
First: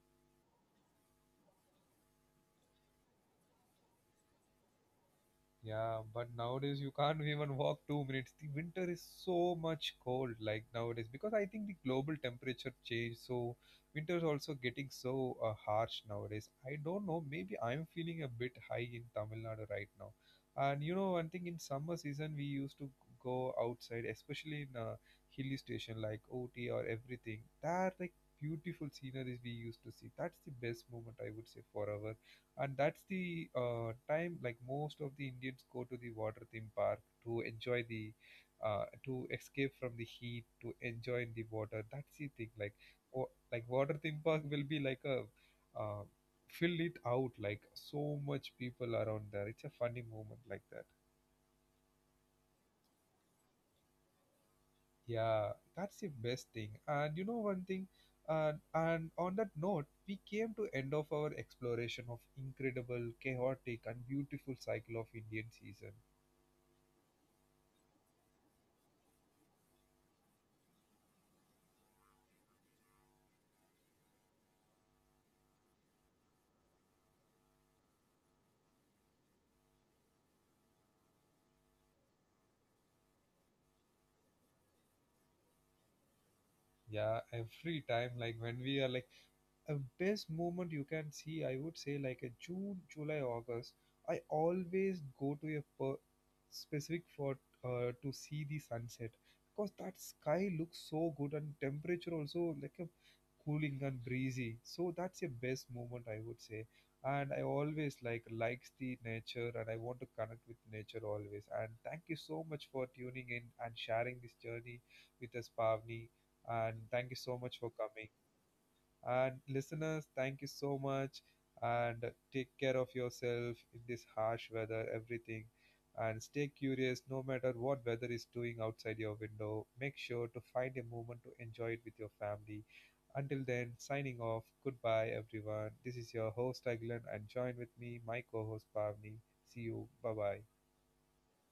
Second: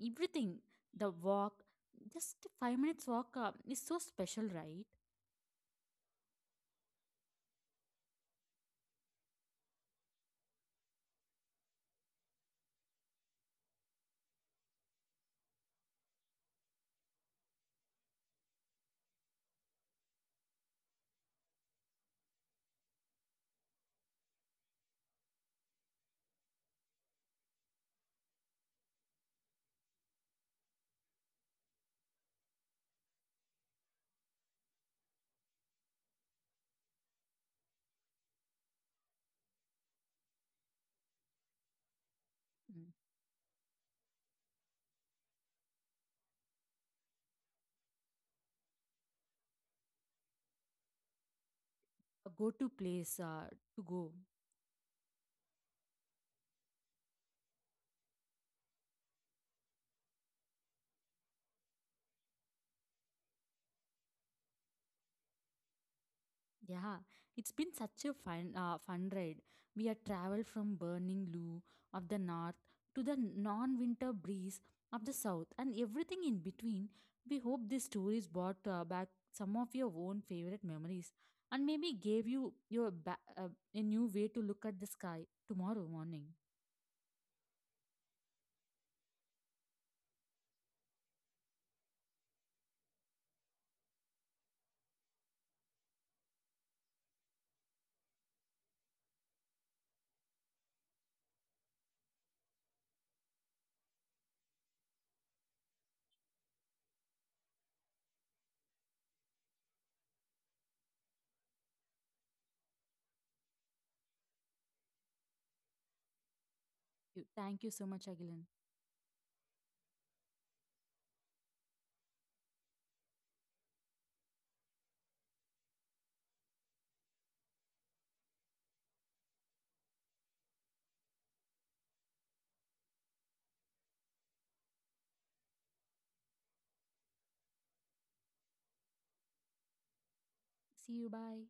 Speaker 2: everything. The walk, just 5 minutes walk is so special, right?
Speaker 1: Yeah, but nowadays you can't even walk 2 minutes. The winter is so much cold, like nowadays, because I think the global temperature change. So winter is also getting so harsh nowadays. I don't know. Maybe I'm feeling a bit high in Tamil Nadu right now. And you know, one thing in summer season we used to go outside, especially in a hilly station like Ooty or everything. That like beautiful sceneries we used to see. That's the best moment I would say for our. And that's the time like most of the Indians go to the water theme park to enjoy the to escape from the heat, to enjoy in the water, that's the thing. Like,
Speaker 2: Mm.
Speaker 1: oh, like water theme park will be like a uh, fill it out like so much people around there, it's a funny moment like that.
Speaker 2: A go-to place to go.
Speaker 1: Yeah, that's the best thing. And you know one thing, and on that note we came to end of our exploration of incredible, chaotic and beautiful cycle of Indian season.
Speaker 2: Yeah, it's been such a fun ride. We have traveled from burning Lou of the north to the non-winter breeze of the south and everything in between. We hope these stories brought back some of your own favorite memories and maybe gave you a new way to look at the sky tomorrow morning.
Speaker 1: Yeah, every time like when we are like a best moment you can see, I would say, like a June, July, August. I always go to a specific for to see the sunset, because that sky looks so good and temperature also like a cooling and breezy. So that's a best moment I would say. And I always like likes the nature and I want to connect with nature always. And thank you so much for tuning in and sharing this journey with us, Pavni. And thank you
Speaker 2: You,
Speaker 1: so much
Speaker 2: thank
Speaker 1: for
Speaker 2: you so much,
Speaker 1: coming.
Speaker 2: Agilan.
Speaker 1: And listeners, thank you so much. And take care of yourself in this harsh weather, everything. And stay curious no matter what weather is doing outside your window. Make sure to find a moment to enjoy it with your family. Until then, signing off. Goodbye, everyone. This is your host, Agilan, and join with me, my co host, Pavni. See you. Bye bye.
Speaker 2: See you. Bye.